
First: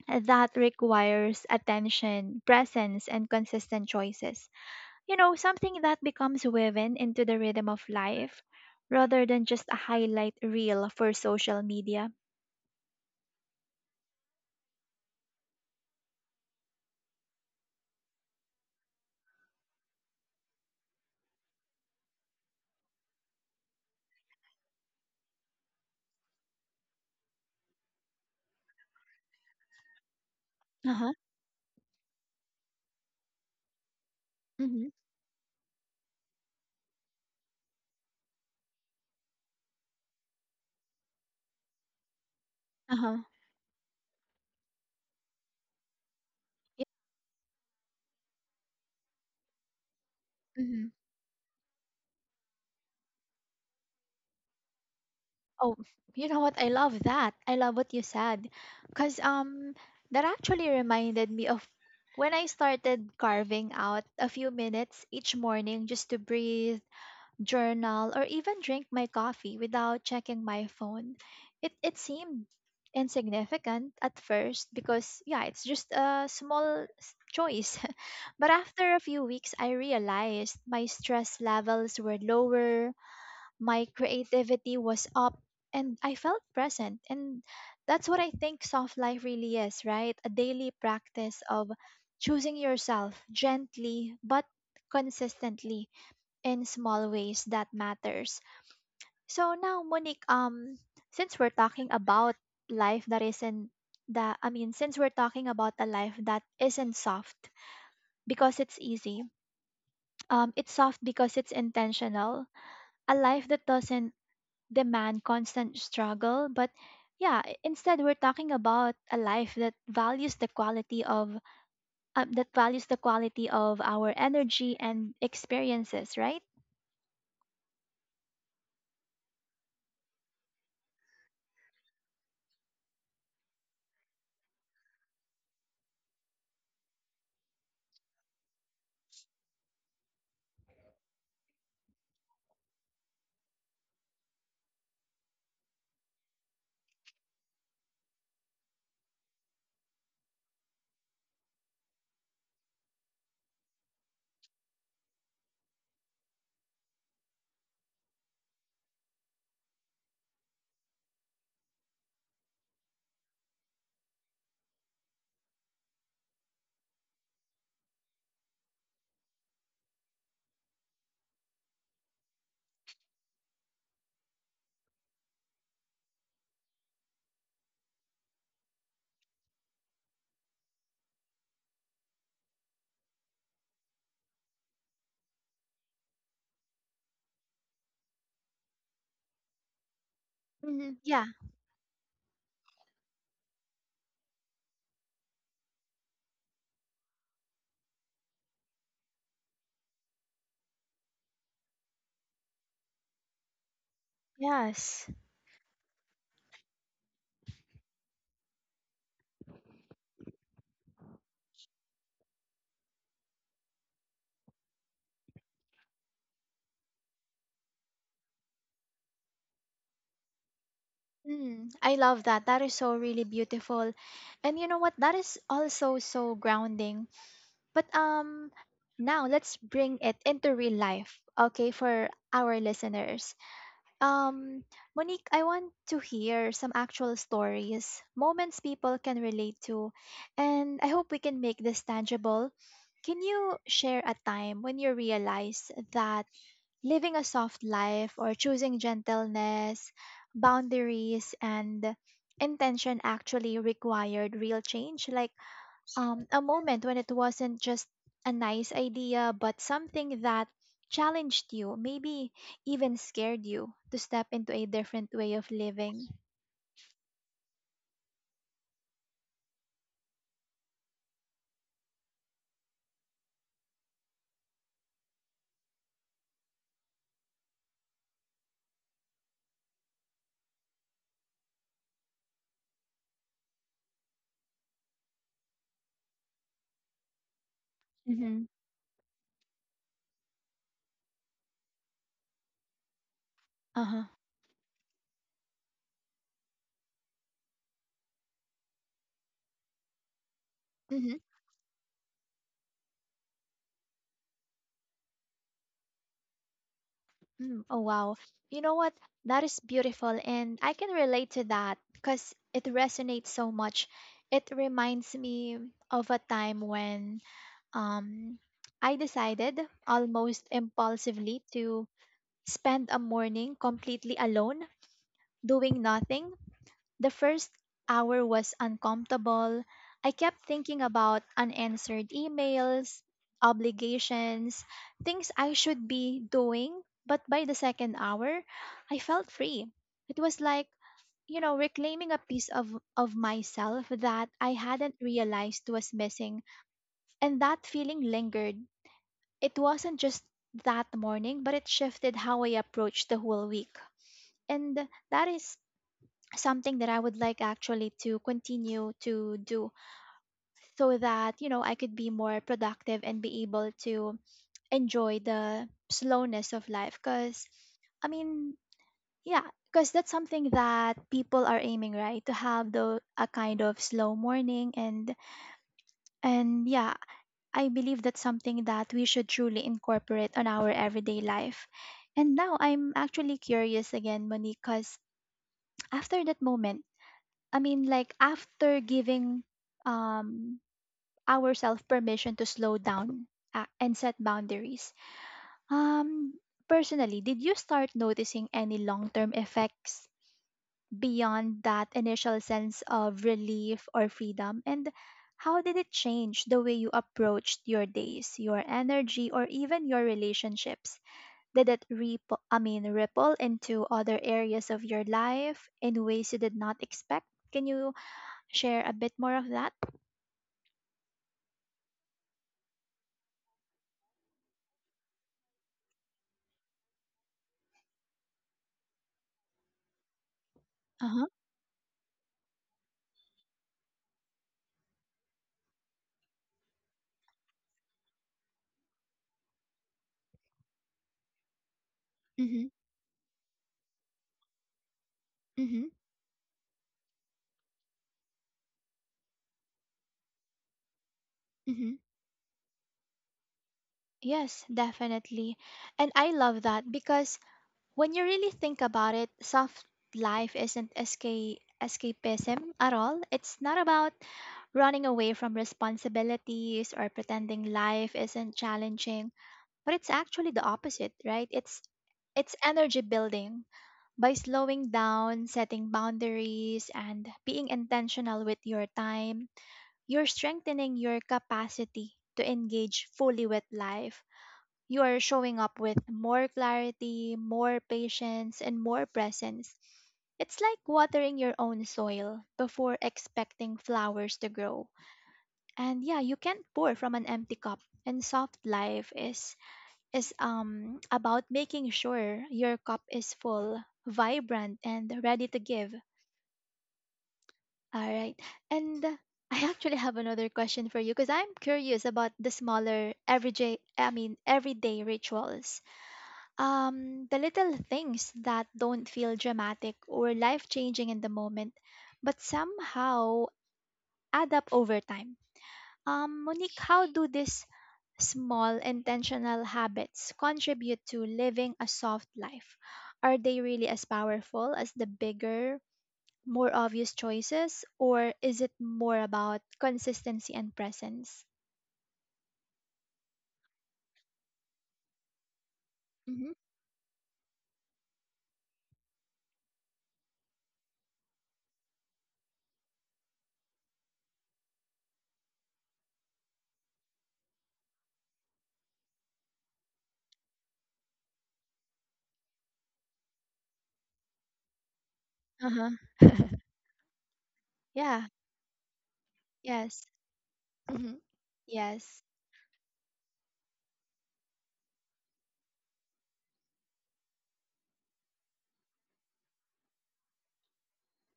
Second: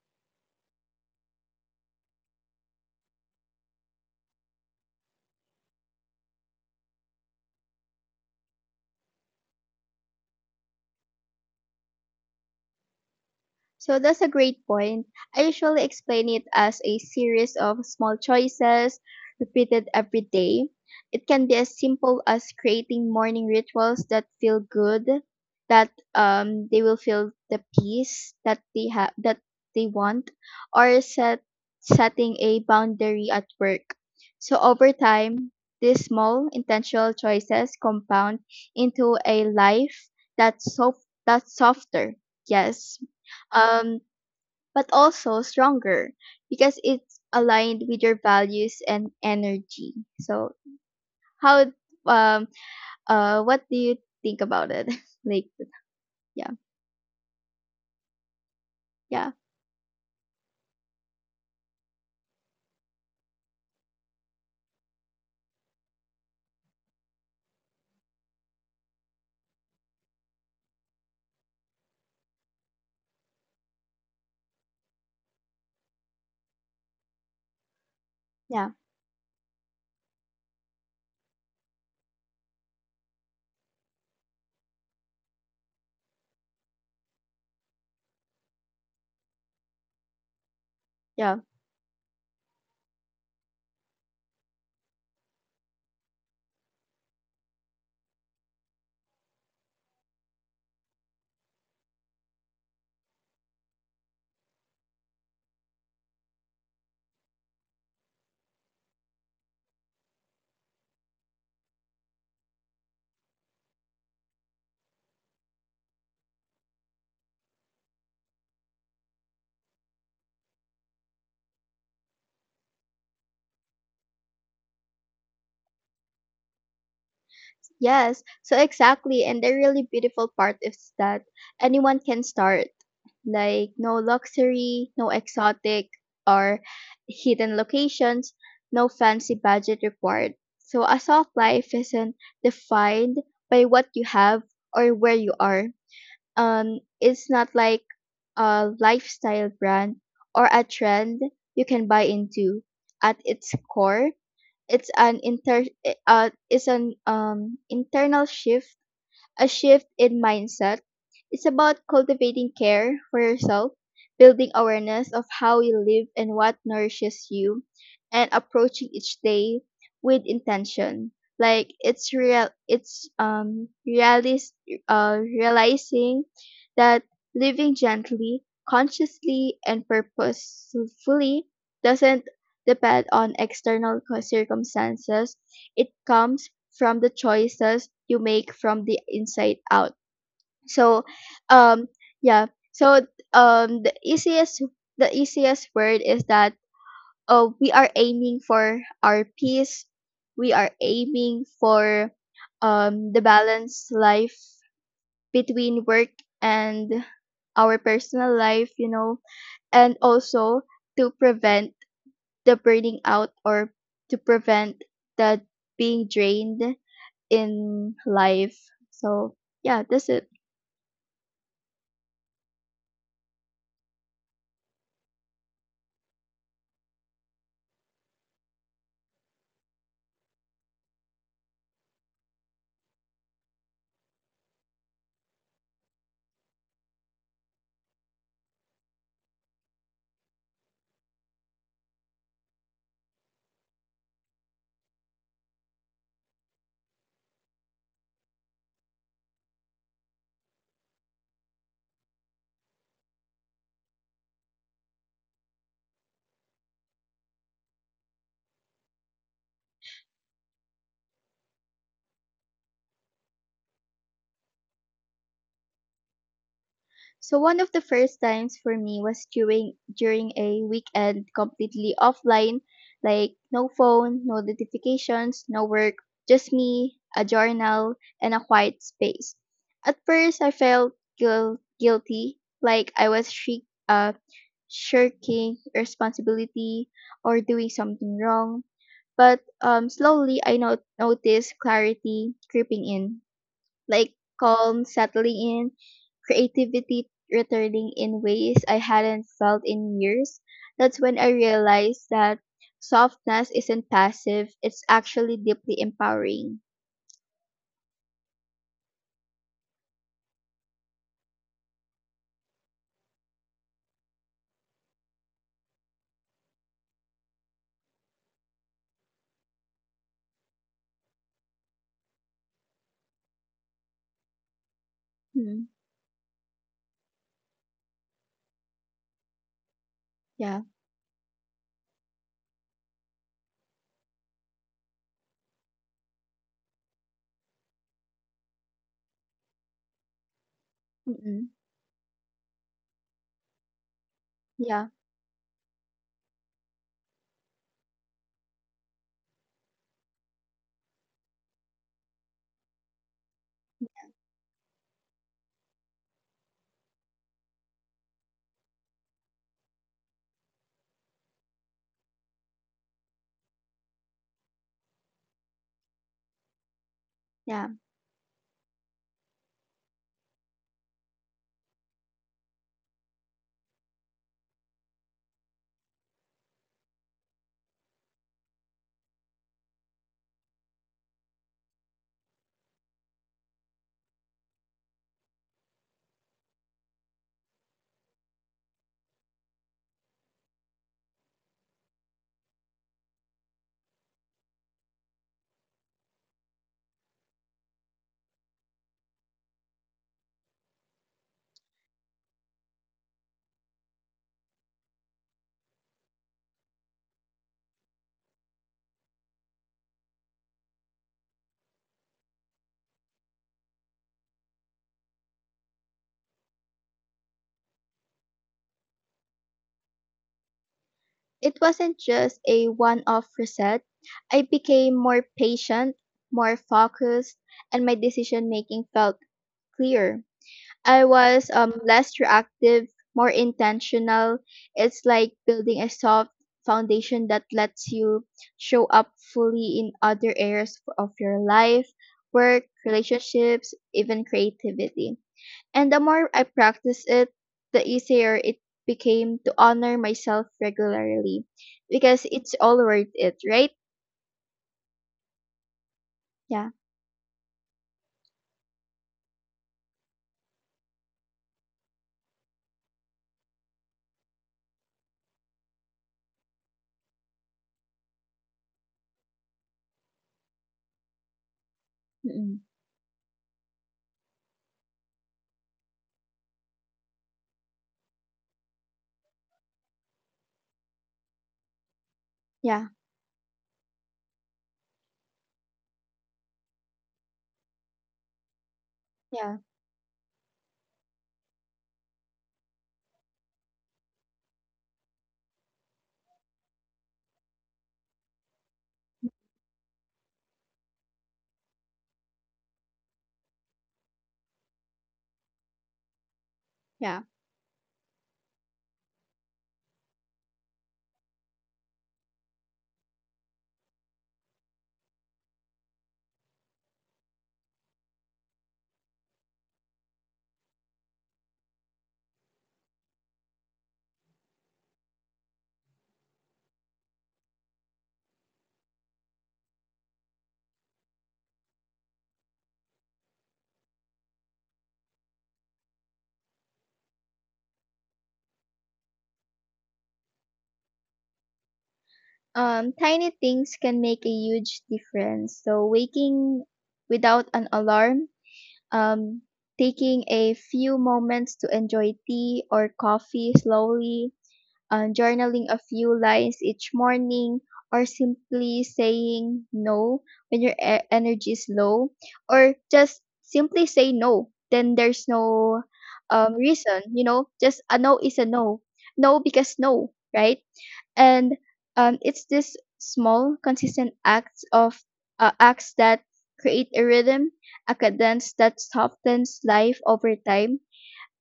S1: that requires attention, presence, and consistent choices? You know, something that becomes woven into the rhythm of life rather than just a highlight reel for social media.
S2: So that's a great point. I usually explain it as a series of small choices repeated every day. It can be as simple as creating morning rituals that feel good, that they will feel the peace that they have that they want,
S1: Uh
S2: or
S1: huh.
S2: setting a boundary at work. So
S1: Mm-hmm.
S2: over time, these small intentional choices compound into a life that's softer,
S1: Uh
S2: yes,
S1: huh.
S2: um, but also stronger because it's aligned with your values and energy. So,
S1: Yeah.
S2: how um what do you think about it? Like,
S1: Oh, you know
S2: yeah,
S1: what? I love that. I love what you said. Cause
S2: yeah,
S1: that actually reminded me of when I started carving out a few minutes each morning just to breathe, journal, or even drink my coffee without checking my phone. It seemed insignificant at first, because yeah, it's just a small choice. But
S2: yeah,
S1: after a few weeks I realized my stress levels were lower, my creativity was up, and I felt present. And that's what I think soft life really is, right? A daily
S2: yeah.
S1: practice of choosing yourself gently but consistently, in small ways that matters. So now Monique, since we're talking about life that isn't that I mean since we're talking about a life that isn't soft because it's easy. It's soft because it's intentional. A life that doesn't demand constant struggle. But yeah, instead we're talking about a life that values the quality of, our energy and experiences, right?
S2: Yes, so exactly. And the really beautiful part is that anyone can start. Like, no luxury, no exotic or hidden locations, no fancy budget required. So, a soft life isn't defined by what you have or where you are. It's not like a lifestyle brand or a trend you can buy into. At its core, it's an inter eh, is an internal shift, a shift in mindset. It's about cultivating care for yourself, building awareness of how you live and what nourishes you, and approaching each day with intention. Like, it's real, realizing that living gently, consciously, and purposefully doesn't depend on external circumstances. It comes from the choices you make from the inside out.
S1: Hmm.
S2: So,
S1: Yeah.
S2: um, yeah. So, um, the easiest the easiest word is that, oh, we are aiming for our peace. We are aiming for the balanced life
S1: Yes.
S2: between work and our personal life, you know, and also to prevent the burning out or to prevent the being drained in life. So yeah, that's it.
S1: Mm, I love that. That is so really beautiful. And you know what? That is also so grounding. But now let's bring it into real life, okay, for our listeners. Um, Monique, I want to hear some actual stories, moments people can relate to, and I hope we can make this tangible. Can you share a time when you realize that living a soft life, or choosing gentleness, boundaries, and intention actually required real change? Like, a moment when it wasn't just a nice idea, but something that challenged you, maybe even scared you to step into a different way of living.
S2: So one of the first times for me was during a weekend completely offline, like no phone, no notifications, no work, just me, a journal, and a quiet space. At first, I felt guilty, like I was shirking responsibility or doing something
S1: Mm-hmm.
S2: wrong. But, slowly, I noticed clarity creeping in,
S1: Uh huh.
S2: like calm settling in, creativity returning in ways I hadn't felt in years. That's
S1: Mm-hmm.
S2: when I realized that softness isn't passive, it's actually deeply empowering.
S1: Mm. Oh, wow. You know what? That is beautiful. And I can relate to that, because it resonates so much. It reminds me of a time when um, I decided, almost impulsively, to spend a morning completely alone
S2: Mm,
S1: doing nothing. The first hour was uncomfortable. I kept
S2: yeah.
S1: thinking about unanswered emails, obligations, things I should be doing. But by the second hour, I felt free. It was like, you
S2: Mm-mm.
S1: know, reclaiming a piece of myself that I
S2: Yeah.
S1: hadn't realized was missing. And that feeling lingered. It wasn't just that morning, but it shifted how I approached the whole week. And that is something that I would like actually to continue to do, so that, you know, I could be more productive and be able to enjoy the slowness of life. Because,
S2: Yeah.
S1: I mean, yeah, because that's something that people are aiming, right? To have a kind of slow morning, and yeah, I believe that's something that we should truly incorporate on our everyday life. And now I'm actually curious again, Monique, because after that moment, I mean, like after giving um, ourselves permission to slow down and set boundaries, um, personally, did you start noticing any long term effects beyond that initial sense of relief or freedom? And how did it change the way you approached your days, your energy, or even your relationships? Did it ripple, ripple into other areas of your life in ways you did not expect? Can you share a bit more of that?
S2: It wasn't just a one off reset. I became more patient, more focused, and my decision making felt clear. I
S1: Uh-huh.
S2: was, less reactive, more intentional. It's like building a soft foundation that lets you show up fully in other areas of your life, work,
S1: Mhm.
S2: relationships, even creativity. And
S1: Mhm.
S2: the more I practice it, the easier it became to honor myself regularly
S1: Mhm.
S2: because it's all worth it, right?
S1: Yes, definitely. And I love
S2: Yeah.
S1: that, because when you really think about it, soft life isn't escape escapism at all. It's not about running away from responsibilities or pretending life isn't challenging, but it's actually the opposite, right?
S2: Mm-mm.
S1: It's energy building. By slowing down, setting boundaries, and being intentional with your time, you're strengthening your capacity to
S2: Yeah.
S1: engage fully with life. You are showing up with more clarity, more patience, and more
S2: Yeah.
S1: presence. It's like watering your own soil before expecting flowers to grow. And yeah, you can't pour from an empty cup. And soft life is about making sure your cup is full, vibrant and ready to give.
S2: Yeah.
S1: All right. And I actually have another question for you, because I'm curious about the smaller everyday I mean everyday rituals. The little things that don't feel dramatic or life-changing in the moment, but somehow add up over time. Monique, how do these small intentional habits contribute to living a soft life? Are they really as powerful as the bigger, more obvious choices, or is it more about consistency and presence?
S2: Tiny things can make a huge difference. So,
S1: Hmm.
S2: waking without an alarm, um, taking a few moments to enjoy tea or coffee slowly, journaling a few lines each morning, or simply saying no when your energy is low, or just simply say no. Then there's no,
S1: Uh-huh.
S2: reason, you know, just a no
S1: Yeah.
S2: is a no. No because
S1: Yes.
S2: no, right?
S1: Hmm.
S2: And,
S1: Yes.
S2: it's this small consistent acts of, acts that create a rhythm, a cadence that softens life over time.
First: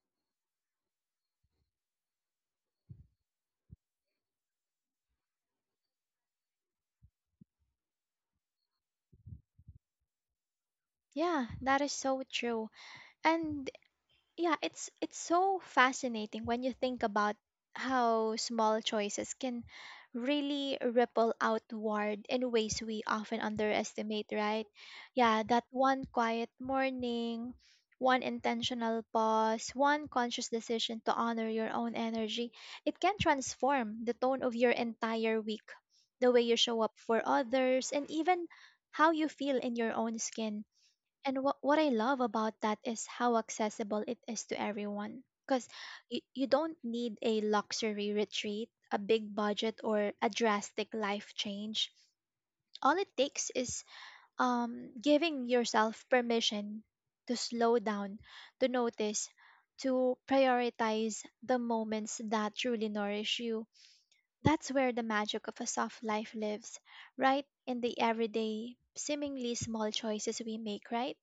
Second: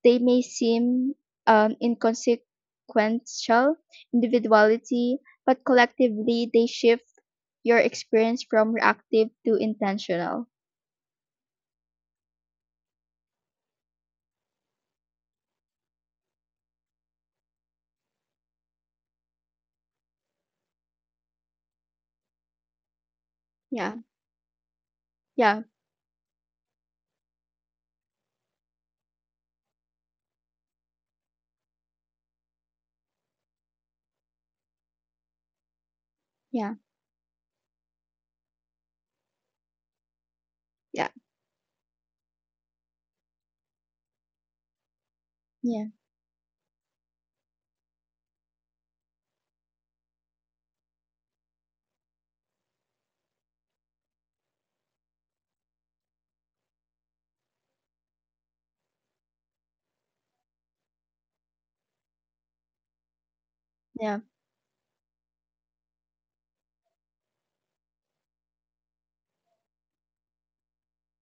S2: They may seem, inconsequential, individuality, but collectively they shift your experience from reactive to intentional.
S1: Yeah, that is so true. And yeah, it's so fascinating when you think about how small choices can really ripple outward in ways we often
S2: Yeah,
S1: underestimate, right? Yeah,
S2: yeah,
S1: that one quiet morning, one intentional pause, one conscious decision to honor your own energy, it can transform the tone of your entire week, the way you
S2: yeah,
S1: show up for others, and even how you feel in your own skin.
S2: yeah,
S1: And what I love about that is how accessible it is to everyone. Because
S2: yeah,
S1: you don't need a luxury retreat, a big budget, or a drastic life change. All it takes is giving yourself permission to slow down, to notice, to prioritize the moments that truly nourish you.
S2: yeah.
S1: That's where the magic of a soft life lives, right? In the everyday, seemingly small choices we make, right?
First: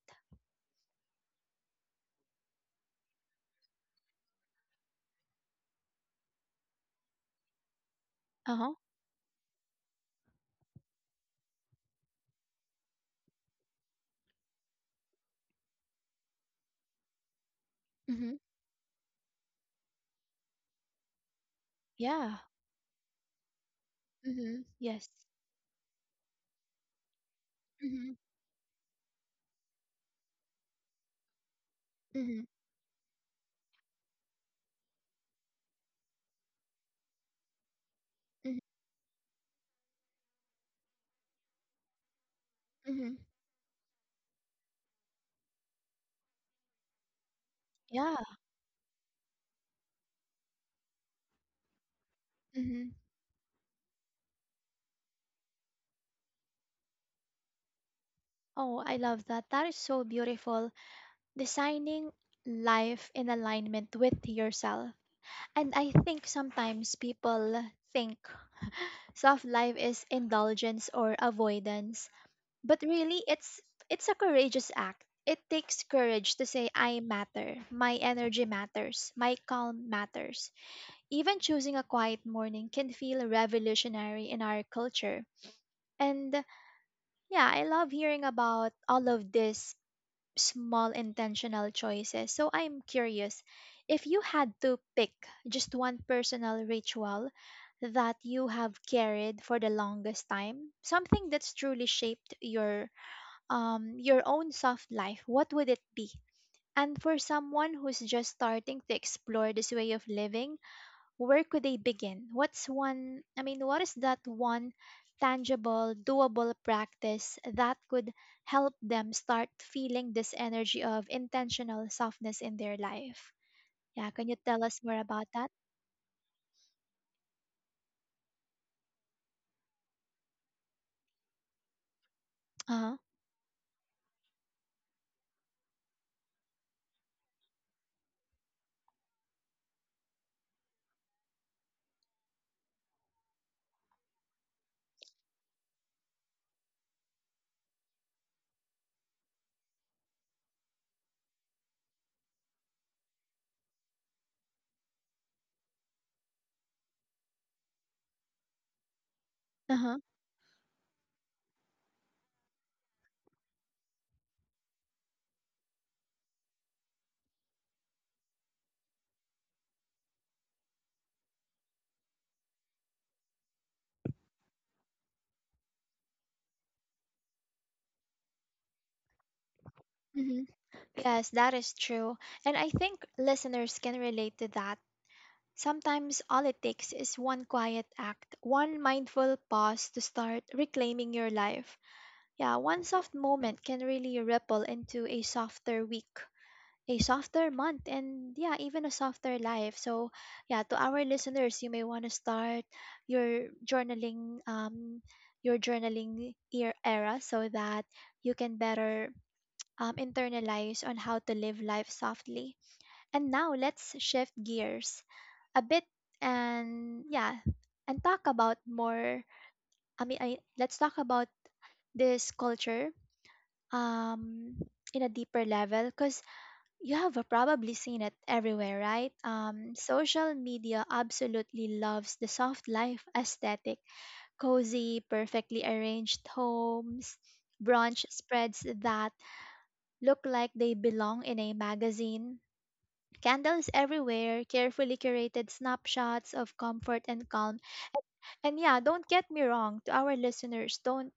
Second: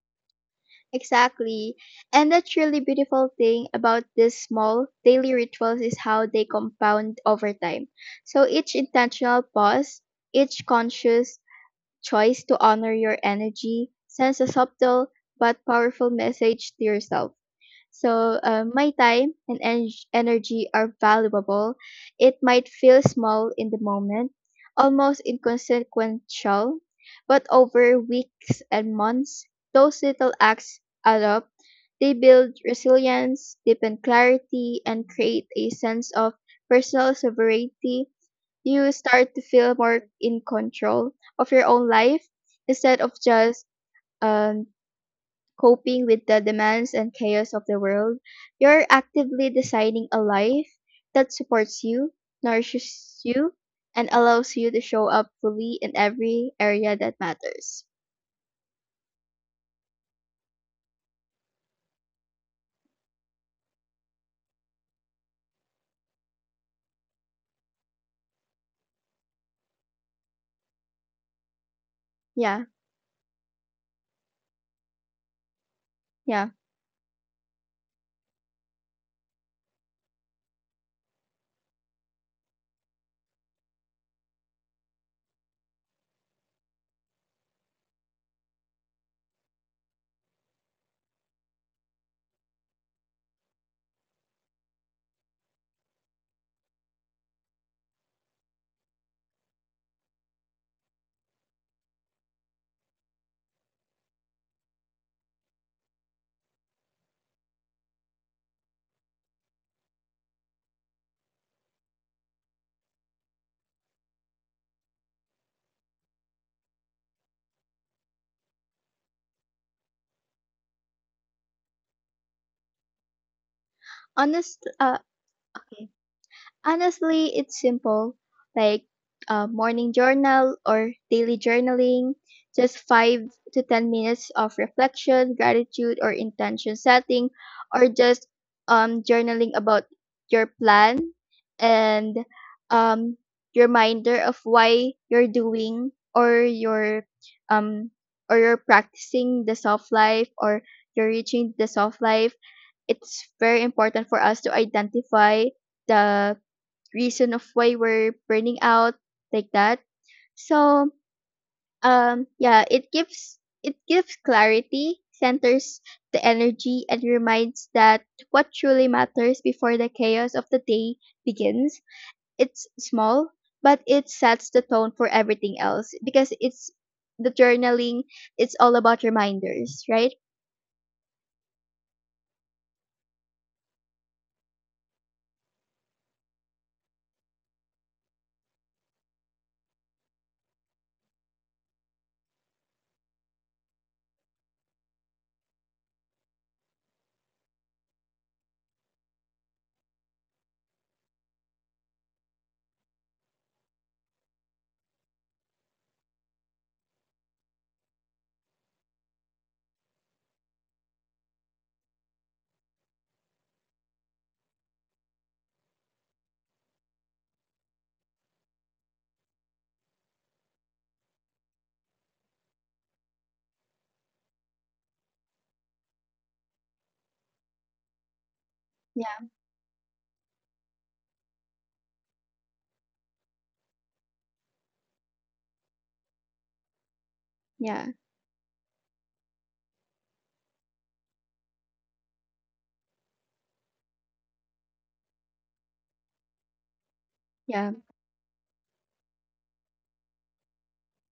S2: Exactly. And that's really beautiful thing about these small daily rituals is how they compound over time. So
S1: Uh
S2: each intentional pause, each conscious choice to honor your energy sends a subtle but powerful message to yourself.
S1: huh.
S2: So, my time and energy are valuable.
S1: Yeah.
S2: It might feel small in the moment,
S1: Mhm. Yes.
S2: almost inconsequential, but over
S1: Mhm.
S2: weeks and months, those little acts add up. They
S1: Mhm.
S2: build resilience, deepen clarity, and create a sense of personal sovereignty.
S1: Mhm.
S2: You start to feel more in control of your own life instead of
S1: Mhm.
S2: just, um, coping with the demands and chaos of the
S1: Yeah.
S2: world. You're actively designing a life that supports you,
S1: Mhm.
S2: nourishes you, and allows you to show up fully in every area that matters.
S1: Oh, I love that. That is so beautiful. Designing life in alignment with yourself. And I think sometimes people think soft life is indulgence or avoidance,
S2: Yeah,
S1: but really it's a courageous act. It takes courage to
S2: yeah.
S1: say I matter, my energy matters, my calm matters. Even choosing a quiet morning can feel revolutionary in our culture. And yeah, I love hearing about all of these small intentional choices. So I'm curious, if you had to pick just one personal ritual that you have carried for the longest time, something that's truly shaped your own soft life, what would it be? And for someone who's just starting to explore this way of living, where could they begin? What's one, I mean, what is that one tangible, doable practice that could help them start feeling this energy of intentional softness in their life? Yeah, can you tell
S2: Honest,
S1: us more
S2: uh,
S1: about that?
S2: okay. Honestly, it's simple, like a morning journal or daily journaling,
S1: Uh
S2: just
S1: huh.
S2: 5 to 10 minutes of reflection, gratitude, or intention setting, or just, journaling about your plan, and, um, reminder of why you're doing, or you're, um, or you're practicing the soft life, or you're reaching the soft life. It's very important for us to identify the reason of why we're burning out like
S1: Uh
S2: that.
S1: huh.
S2: So, yeah, it gives clarity, centers the energy, and reminds that what truly matters before the chaos of the day begins. It's small, but it sets the tone for everything else because it's the journaling, it's all about reminders, right?
S1: Hmm. Yes, that is true. And I think listeners can relate to that. Sometimes all it takes is one quiet act, one mindful pause to start reclaiming your life. Yeah, one soft moment can really ripple into a softer week, a softer month, and yeah, even a softer life. So, yeah, to our listeners, you may want to start your journaling, um, your journaling year era, so that you can better internalize on how to live life softly. And now let's shift gears a bit, and yeah, and talk about more. I mean, let's talk about this culture um in a deeper level because you have probably seen it everywhere, right?
S2: Yeah,
S1: Social media absolutely loves the soft life aesthetic, cozy perfectly arranged homes,
S2: yeah,
S1: brunch spreads that look like they belong in a magazine, candles everywhere, carefully curated snapshots of comfort and calm.
S2: yeah,
S1: And yeah, don't get me wrong, to our listeners, don't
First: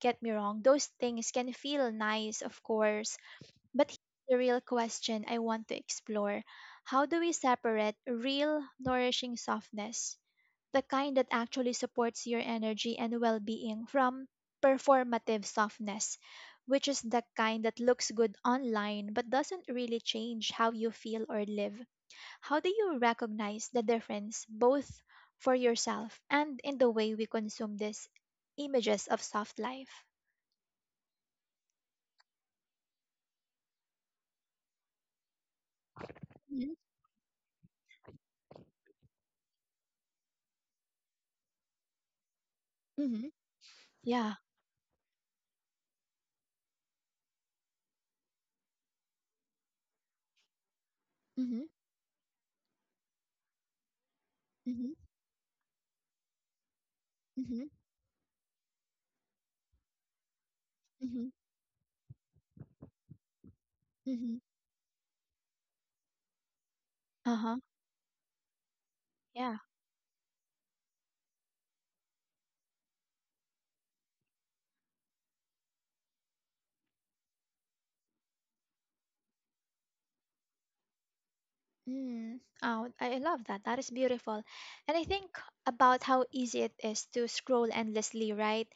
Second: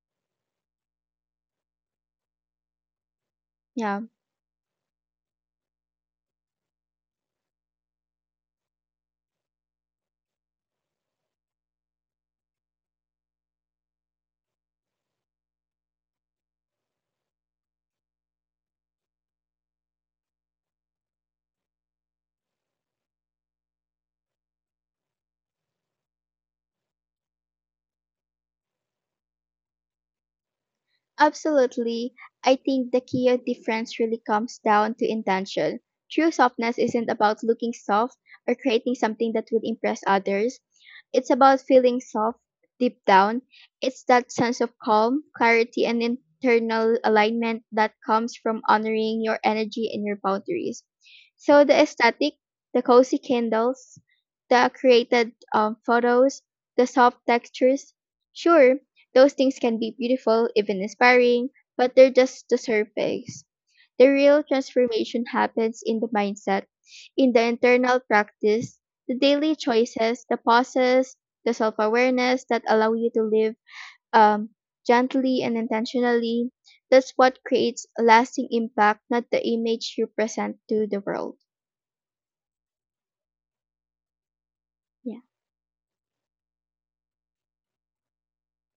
S1: get me wrong, those things can feel nice, of course. But
S2: yeah.
S1: here's the real question I want to explore. How do we separate real, nourishing softness, the kind that actually supports your energy and well being, from performative softness, which is the kind that looks good online but doesn't really change how you feel or live? How do you recognize the difference, both for yourself and in the way we consume these images of soft life?
S2: Absolutely. I think the key difference really comes down to intention. True softness isn't about looking soft or creating something that would impress others. It's about feeling soft deep
S1: Mm-hmm.
S2: down. It's that
S1: Yeah.
S2: sense of calm, clarity, and internal alignment that comes from honoring your energy and your boundaries. So
S1: Mm-hmm.
S2: the aesthetic, the cozy candles, the
S1: Mm-hmm.
S2: created, photos, the soft textures, sure, those things can be beautiful, even
S1: Mm-hmm.
S2: inspiring, but they're just the surface. The real
S1: Mhm.
S2: transformation happens in the mindset, in the
S1: Uh-huh.
S2: internal practice, the daily
S1: Yeah.
S2: choices, the pauses, the self awareness that allow you to live, um, gently and intentionally. That's what creates a lasting impact, not the image you present to the world.
S1: Mm. Oh, I love that. That is beautiful. And I
S2: Yeah,
S1: think about how easy it is to scroll endlessly, right?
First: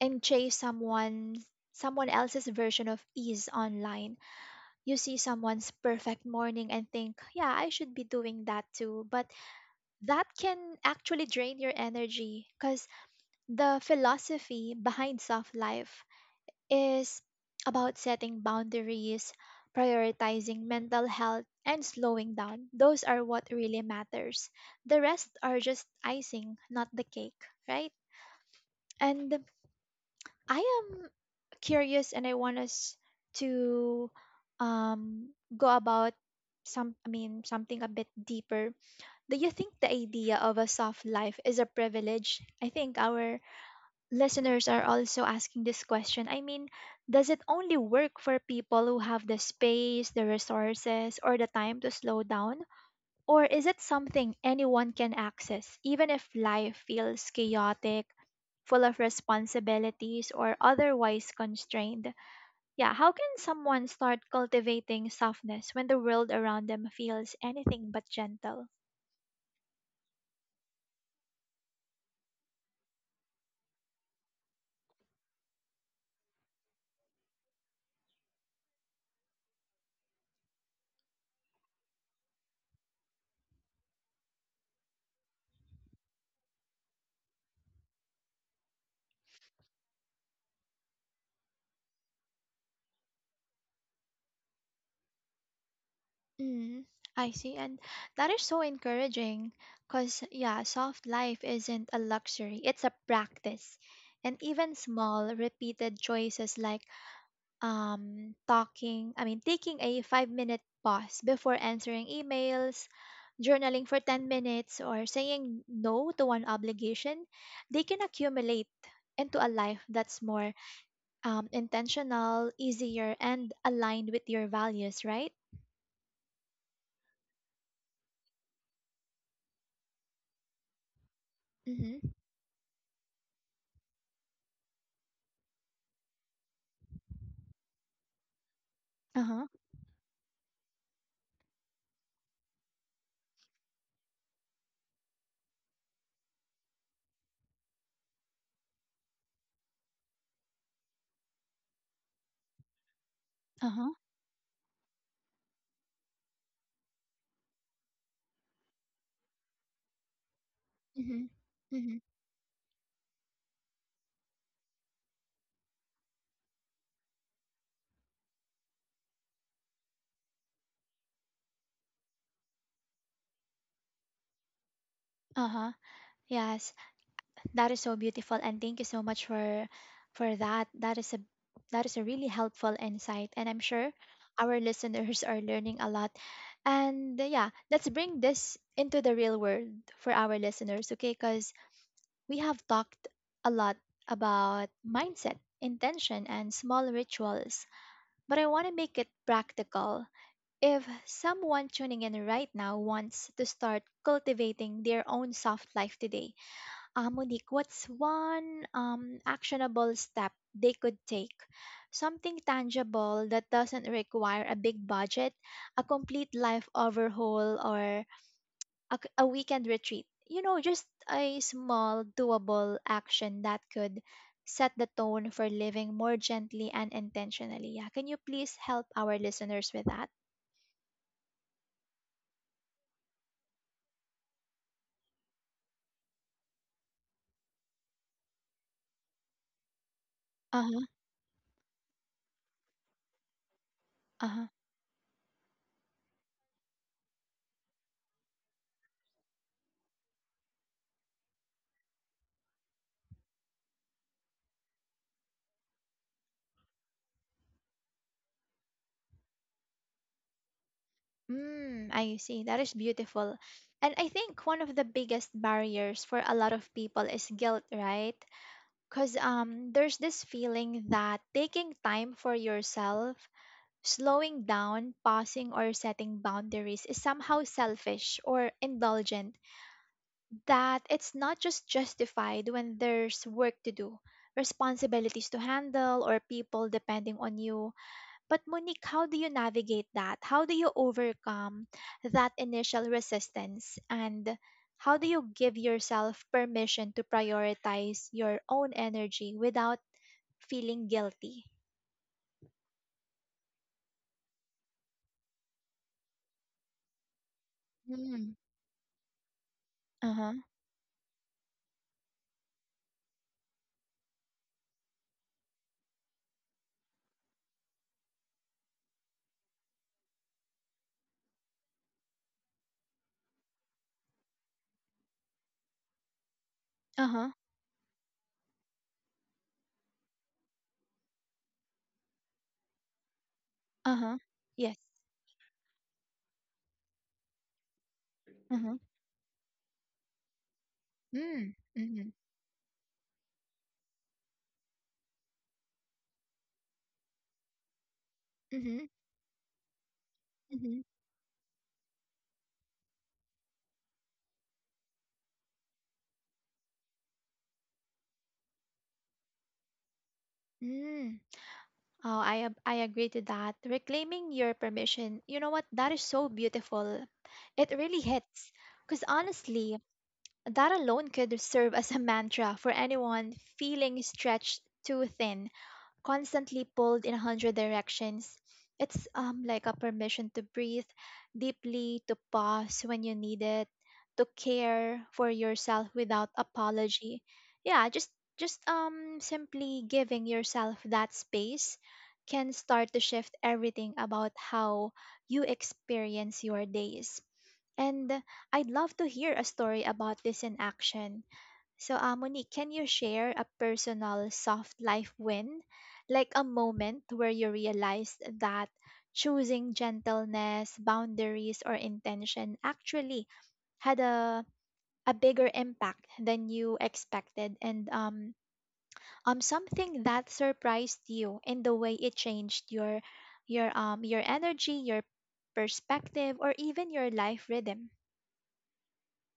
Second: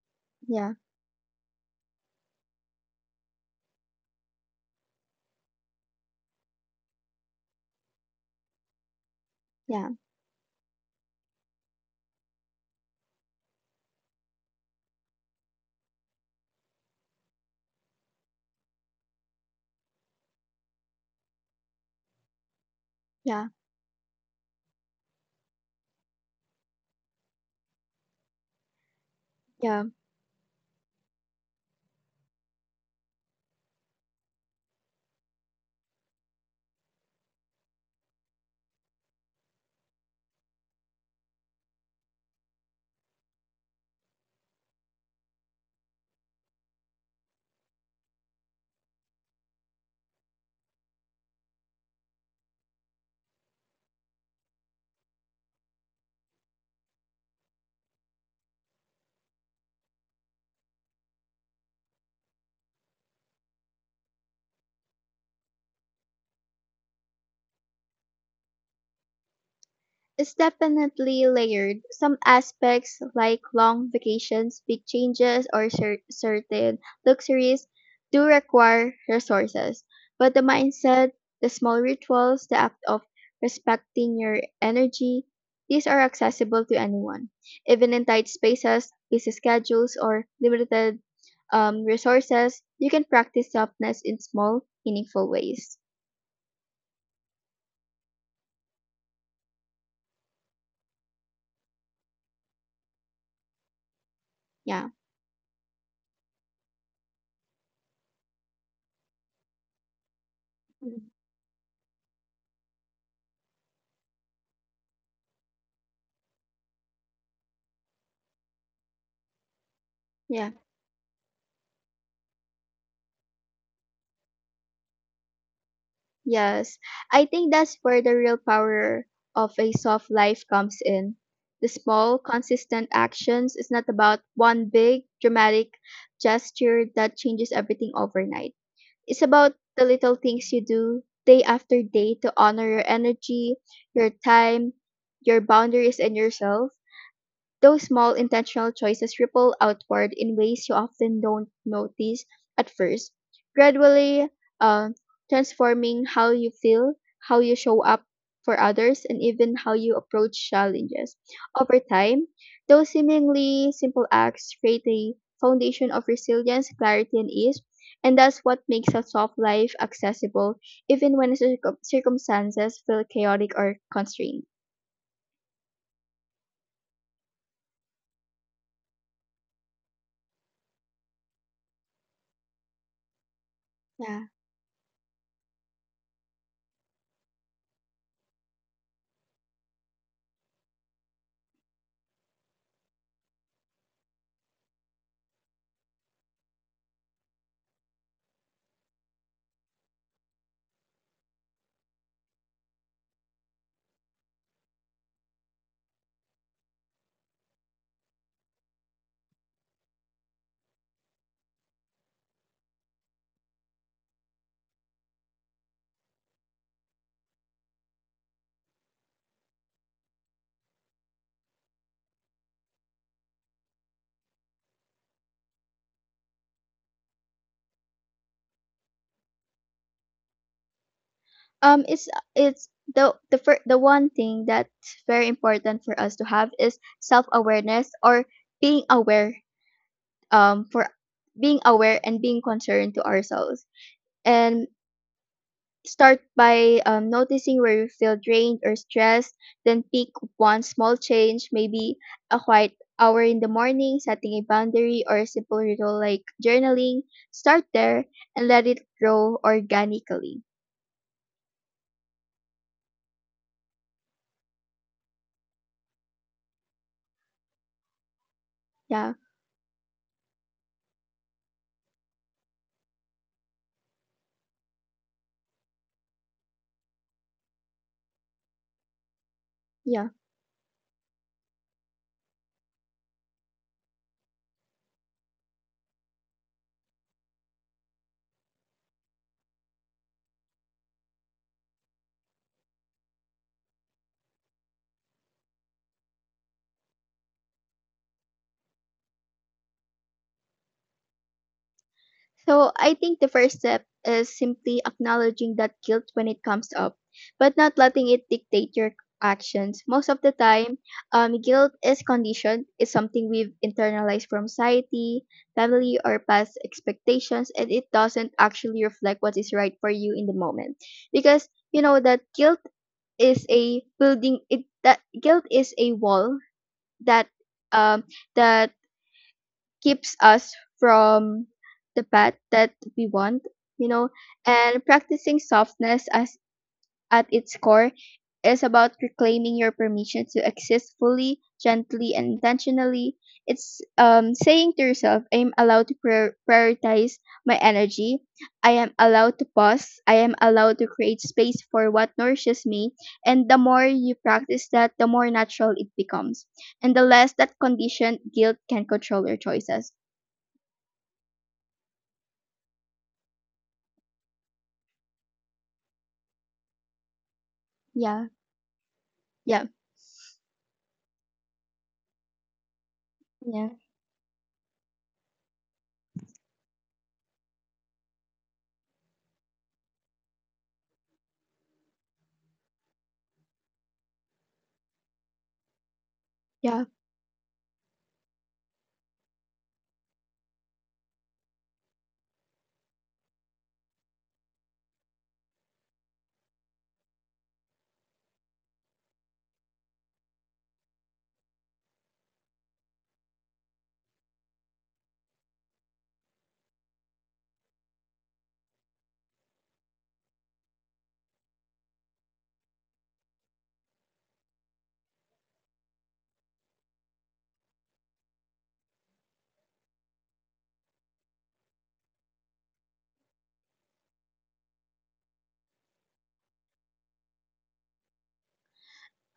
S1: And chase
S2: yeah,
S1: someone else's version of ease online. You see someone's perfect morning and think, "Yeah, I should be doing that too." But
S2: yeah,
S1: that can actually drain your energy because the philosophy behind soft life is about setting boundaries, prioritizing mental health, and slowing down. Those are
S2: yeah,
S1: what really matters. The rest are just icing, not the cake, right? And
S2: yeah.
S1: I am curious, and I want us to um, go about some I mean something a bit deeper. Do you think the idea of a soft life is a privilege? I think our listeners are also asking this question. I mean, does it only work for people who have the space, the resources, or the time to slow down? Or is it something anyone can access, even if life feels chaotic, full of responsibilities, or otherwise constrained? Yeah, how can someone start cultivating softness when the world around them feels anything but gentle?
S2: It's definitely layered. Some aspects, like long vacations, big changes, or certain luxuries, do require resources. But the mindset, the small rituals, the act of respecting your energy, these are accessible to anyone. Even in tight spaces, busy schedules, or limited, resources, you can practice softness in small, meaningful ways.
S1: Mm, I see. And that is so encouraging because, yeah, soft life isn't a luxury, it's a practice. And even
S2: Yeah.
S1: small, repeated choices like I mean, taking a 5-minute
S2: Mm.
S1: pause before answering emails, journaling for 10 minutes, or saying no to one obligation, they can accumulate into a life that's
S2: Yeah.
S1: more intentional, easier, and aligned with your values, right?
S2: Yes, I think that's where the real power of a soft life comes in. The
S1: Mm-hmm.
S2: small, consistent actions is not about one big, dramatic gesture that changes everything overnight.
S1: Uh
S2: It's
S1: huh.
S2: about the little things you do day after day to honor your energy, your time, your boundaries, and yourself. Those small intentional choices ripple outward in ways you often don't notice at first,
S1: Uh huh.
S2: gradually, uh, transforming how you feel, how you show up for others, and even how you approach challenges.
S1: Mhm.
S2: Over
S1: Mhm.
S2: time, those seemingly simple acts create a foundation of resilience, clarity, and ease, and that's what makes a soft life accessible, even when circumstances feel chaotic or constrained.
S1: Uh-huh. Yes, that is so beautiful, and thank you so much for that. That is a really helpful insight, and I'm sure
S2: Yeah.
S1: our listeners are learning a lot. And yeah, let's bring this into the real world for our listeners, okay? Because we have talked a lot about mindset, intention, and small rituals, but I want to make it practical. If someone tuning in right now wants to start cultivating their own soft life today, Monique, what's one actionable step they could take? Something tangible that doesn't require a big budget, a complete life overhaul, or a weekend retreat. You know, just a small, doable action that could set the tone for living more gently and intentionally. Yeah, can you please help our listeners with that?
S2: Um, it's it's the one thing that's very important for us to have is self awareness, or being aware,
S1: Uh huh.
S2: for being aware and being concerned to ourselves,
S1: Uh huh.
S2: and start by, noticing where you feel drained or stressed. Then pick one small change, maybe a quiet hour in the morning, setting a boundary, or a simple ritual like journaling. Start there, and let it grow organically.
S1: Mm, I see. That is beautiful. And I think one of the biggest barriers for a lot of people is guilt, right?
S2: Yeah,
S1: Because there's this feeling that taking time for yourself, slowing down, pausing, or setting boundaries is somehow selfish or indulgent,
S2: yeah.
S1: that it's not just justified when there's work to do, responsibilities to handle, or people depending on you. But Monique, how do you navigate that? How do you overcome that initial resistance? And how do you give yourself permission to prioritize your own energy without feeling guilty?
S2: So I think the first step is simply acknowledging that guilt when it comes up, but not letting it
S1: Mm.
S2: dictate your actions. Most of the
S1: Uh-huh.
S2: time, guilt is conditioned, it's something we've internalized from society, family, or past expectations, and it doesn't actually reflect what is right for you in the moment. Because you know that guilt is a wall that
S1: Uh-huh.
S2: um that keeps us from the path that we want, you know.
S1: Uh-huh. Yes.
S2: And practicing softness as at its core is
S1: Uh-huh.
S2: about reclaiming your permission to exist fully,
S1: Mm. Mm-hmm.
S2: gently, and intentionally. It's, saying to yourself, I am allowed to prioritize my energy. I
S1: Mm-hmm.
S2: am allowed to pause. I am allowed
S1: Mm-hmm.
S2: to create space for what nourishes me. And the more you practice that, the more natural it becomes, and the less that conditioned guilt can control your choices.
S1: Mm. Oh, I agree to that. Reclaiming your permission. You know what? That is so beautiful. It really
S2: Yeah,
S1: hits. Because
S2: yeah,
S1: honestly, that alone could serve as a mantra for anyone
S2: yeah,
S1: feeling stretched too thin, constantly pulled in a hundred directions. It's like a permission to breathe deeply, to pause when you need it, to care for yourself without
S2: yeah.
S1: apology. Yeah, just simply giving yourself that space can start to shift everything about how you experience your days. And I'd love to hear a story about this in action. So, Monique, can you share a personal soft life win? Like a moment where you realized that choosing gentleness, boundaries, or intention actually had a bigger impact than you expected, and something that surprised you in the way it changed your energy, your perspective, or even your life rhythm.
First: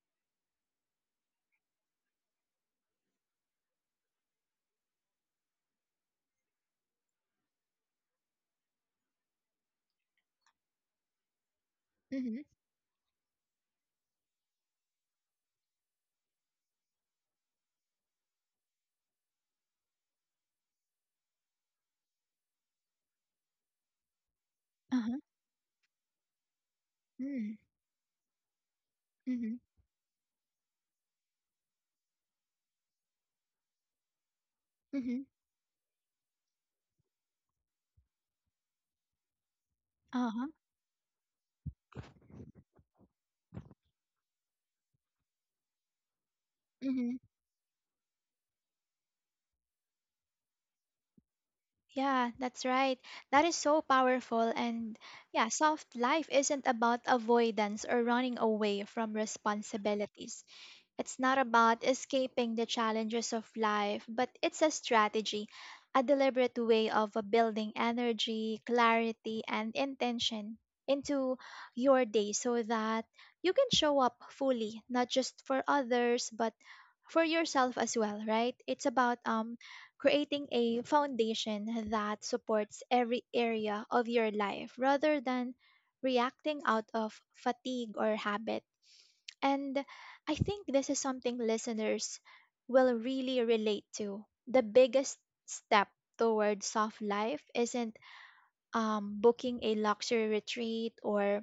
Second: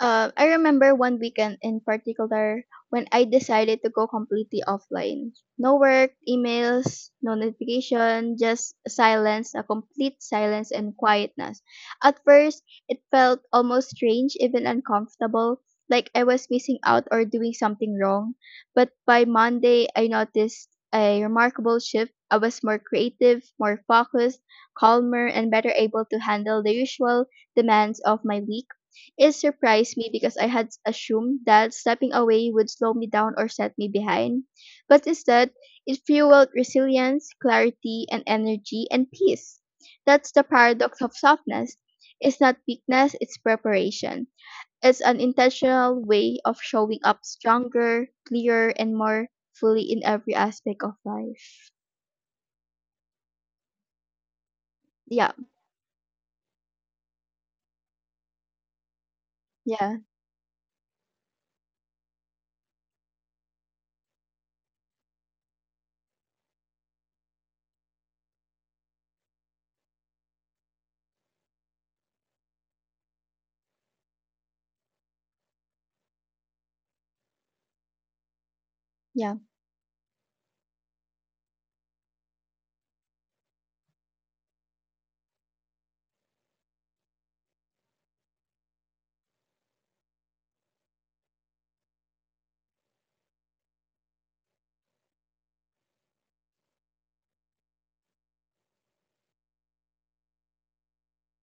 S2: I remember one weekend in particular when I decided to go completely offline. No work, emails, no notification, just silence, a complete silence and quietness. At
S1: Mm-hmm.
S2: first, it felt almost strange, even uncomfortable, like I was missing out or doing something wrong. But by Monday, I noticed a remarkable shift. I was more creative, more focused,
S1: Uh-huh.
S2: calmer, and better able to handle the usual
S1: Mm,
S2: demands of my week. It
S1: mhm,
S2: surprised me because I had assumed that stepping away would slow me down or set me behind. But
S1: mhm,
S2: instead, it fueled resilience, clarity, and energy and peace. That's the
S1: uh-huh,
S2: paradox of softness. It's not weakness, it's preparation. It's an intentional way of showing
S1: mhm.
S2: up stronger, clearer, and more fully in every aspect of life.
S1: Yeah, that's right. That is so powerful. And
S2: Yeah,
S1: yeah, soft life isn't about avoidance or running away from
S2: yeah,
S1: responsibilities. It's not about escaping the challenges of life, but it's a strategy, a deliberate way of building energy, clarity, and intention into your day so that you can show up fully, not just for others, but for yourself as well, right? It's about
S2: yeah,
S1: creating a foundation that supports every area of your life rather than reacting out of fatigue or habit. And I think this is something listeners will really relate to. The biggest step toward soft life isn't booking a luxury retreat or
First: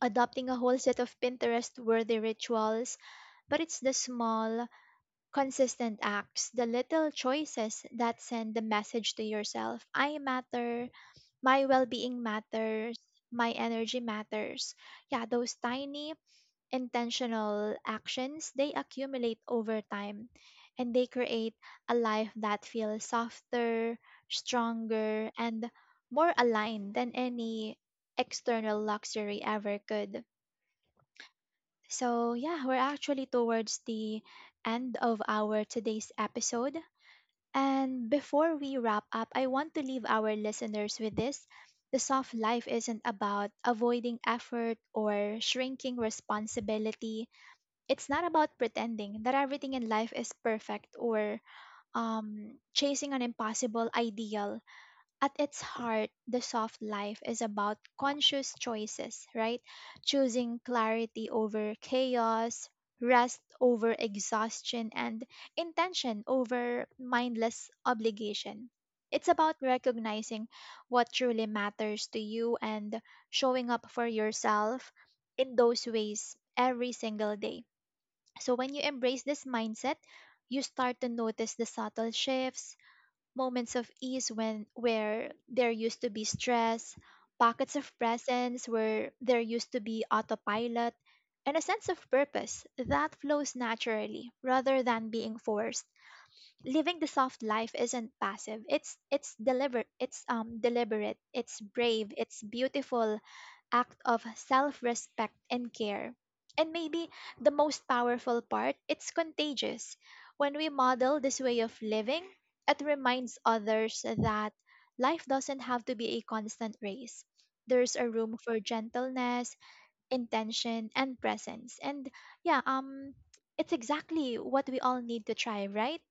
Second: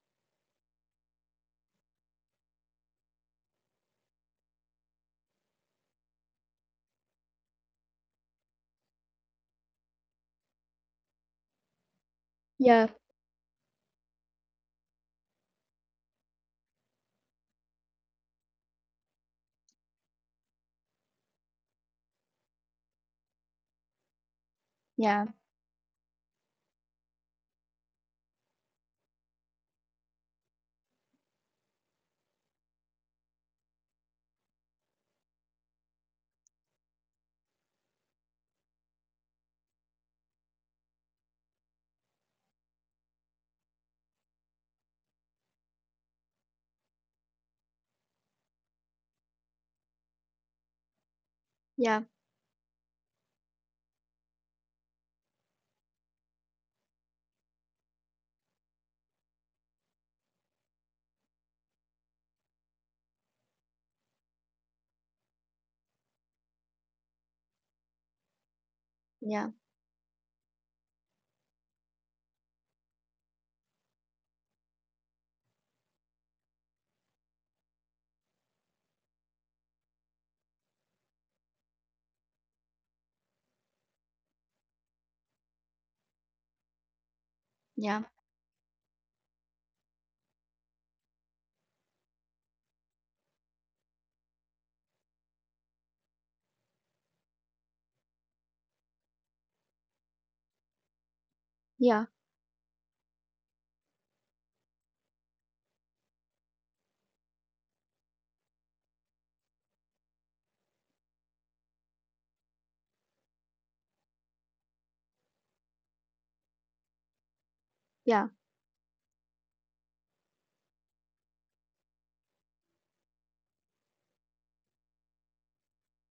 S1: adopting a whole set of Pinterest worthy rituals, but it's the small, consistent acts, the little choices that send the message to yourself I matter, my well being
S2: yeah,
S1: matters, my energy matters. Yeah, those tiny intentional actions, they accumulate over time, and they create a life that feels softer,
S2: yeah,
S1: stronger, and more aligned than any external luxury ever could. So, yeah, we're actually towards the end of our today's episode. And before we wrap up, I want to leave our listeners with this. The soft life isn't about avoiding effort or shrinking responsibility. It's not about pretending that everything in life is perfect or
S2: yeah,
S1: chasing an impossible ideal. At its heart, the soft life is about conscious choices, right? Choosing clarity over chaos, rest over exhaustion, and intention over mindless obligation. It's
S2: yeah,
S1: about recognizing what truly matters to you and showing up for yourself in those ways every single day. So, when you embrace this mindset, you start to notice the subtle shifts, moments of ease when where there used to be stress, pockets of
S2: yeah,
S1: presence where there used to be autopilot, and a sense of purpose that flows naturally rather than being forced. Living the soft life isn't passive. It's deliberate. It's deliberate. It's
S2: yeah,
S1: brave. It's beautiful act of self respect and care. And maybe the most powerful part, it's contagious. When we model this way of living, it reminds others that life doesn't have to be a constant race. There's a
S2: yeah.
S1: room for gentleness, intention, and presence. And yeah, it's exactly what we all need to try, right?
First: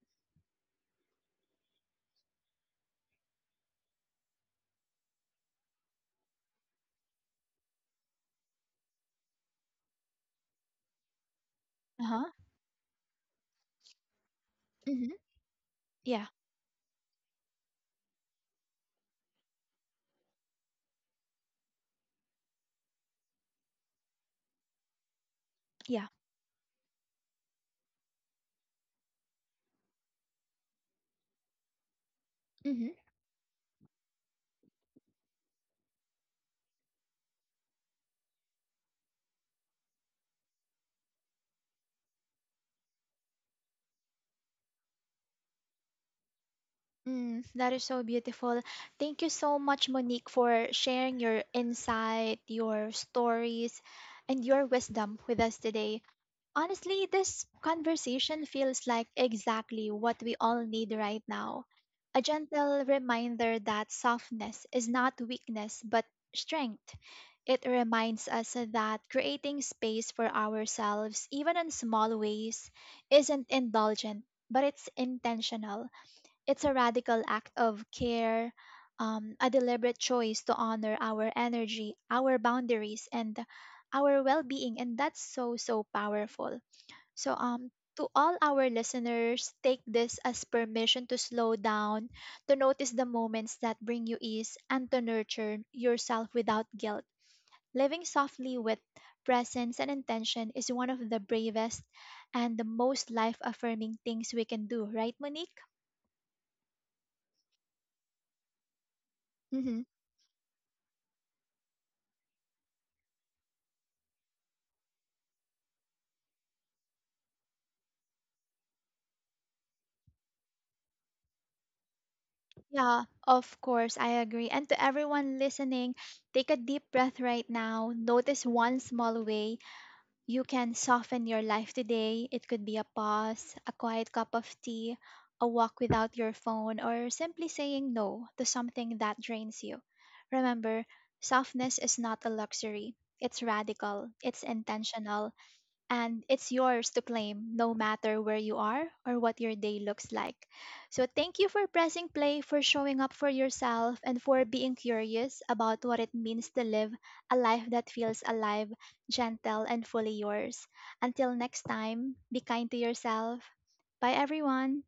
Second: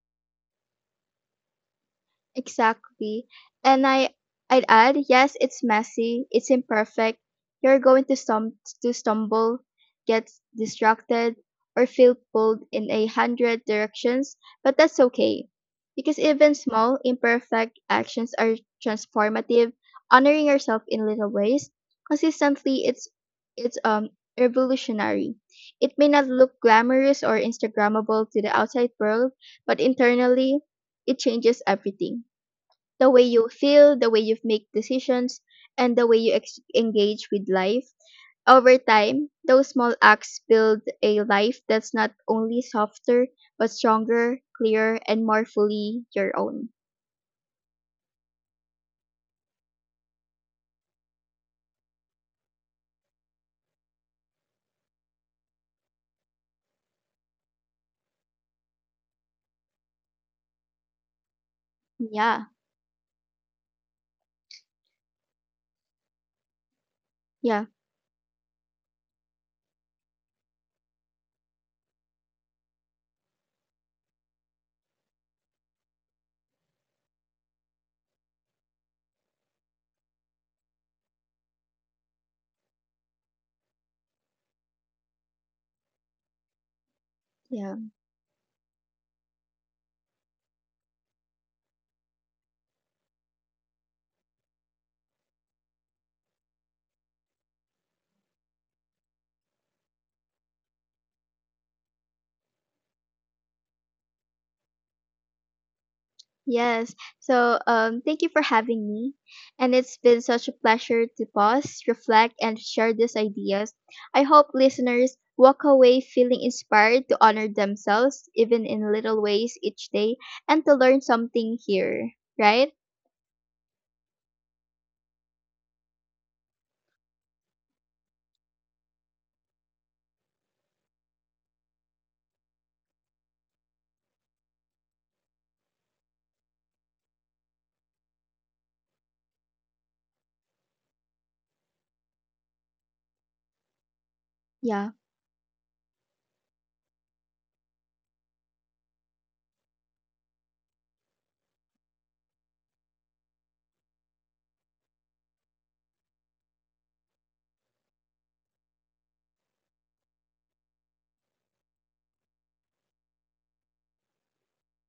S2: Exactly. And I'd add, yes, it's messy, it's imperfect. You're going to stumble, get distracted, or
S1: Uh
S2: feel
S1: huh.
S2: pulled in a hundred directions, but that's
S1: Mm-hmm.
S2: okay. Because
S1: Yeah.
S2: even small, imperfect actions are transformative, honoring yourself in little ways. Consistently, it's revolutionary. It
S1: Yeah.
S2: may not look glamorous or Instagrammable to the outside world, but internally it changes everything,
S1: Mm-hmm.
S2: the way you feel, the way you make decisions, and the way you engage with life. Over time, those small acts build a life that's not only softer, but stronger, clearer, and more fully your own.
S1: Mm, that is so beautiful. Thank you so much, Monique, for sharing your insight, your stories, and your wisdom with us today. Honestly, this conversation feels like exactly what we all need right now. A
S2: Yeah,
S1: gentle reminder that softness is not weakness, but strength. It
S2: yeah,
S1: reminds us that creating space for ourselves, even in small ways, isn't indulgent, but it's intentional. It's a radical act of care, a deliberate choice to honor our energy, our boundaries, and our well being. And that's so, so powerful. So,
S2: yeah.
S1: to all our listeners, take this as permission to slow down, to notice the moments that bring you ease, and to nurture yourself without guilt. Living softly with presence and intention is one of the bravest and the most life affirming things we can do, right, Monique?
S2: Yes. So, thank you for having me. And it's been such a pleasure to pause, reflect, and share these ideas. I hope listeners walk away feeling inspired to honor themselves, even in little ways each day, and to learn something here, right?
S1: Yeah, of course, I agree. And to everyone listening, take a deep breath right now. Notice one small way you can soften your life today. It could be a pause, a quiet cup of tea, a walk without your phone, or simply saying no to something that drains you. Remember, softness is not a luxury, it's radical, it's
S2: Yeah.
S1: intentional, and it's yours to claim no matter where you are or what your day looks like. So, thank you for pressing play, for showing up for yourself, and for being curious about what it means to live a life that feels alive, gentle, and fully yours. Until next time, be kind to yourself. Bye, everyone.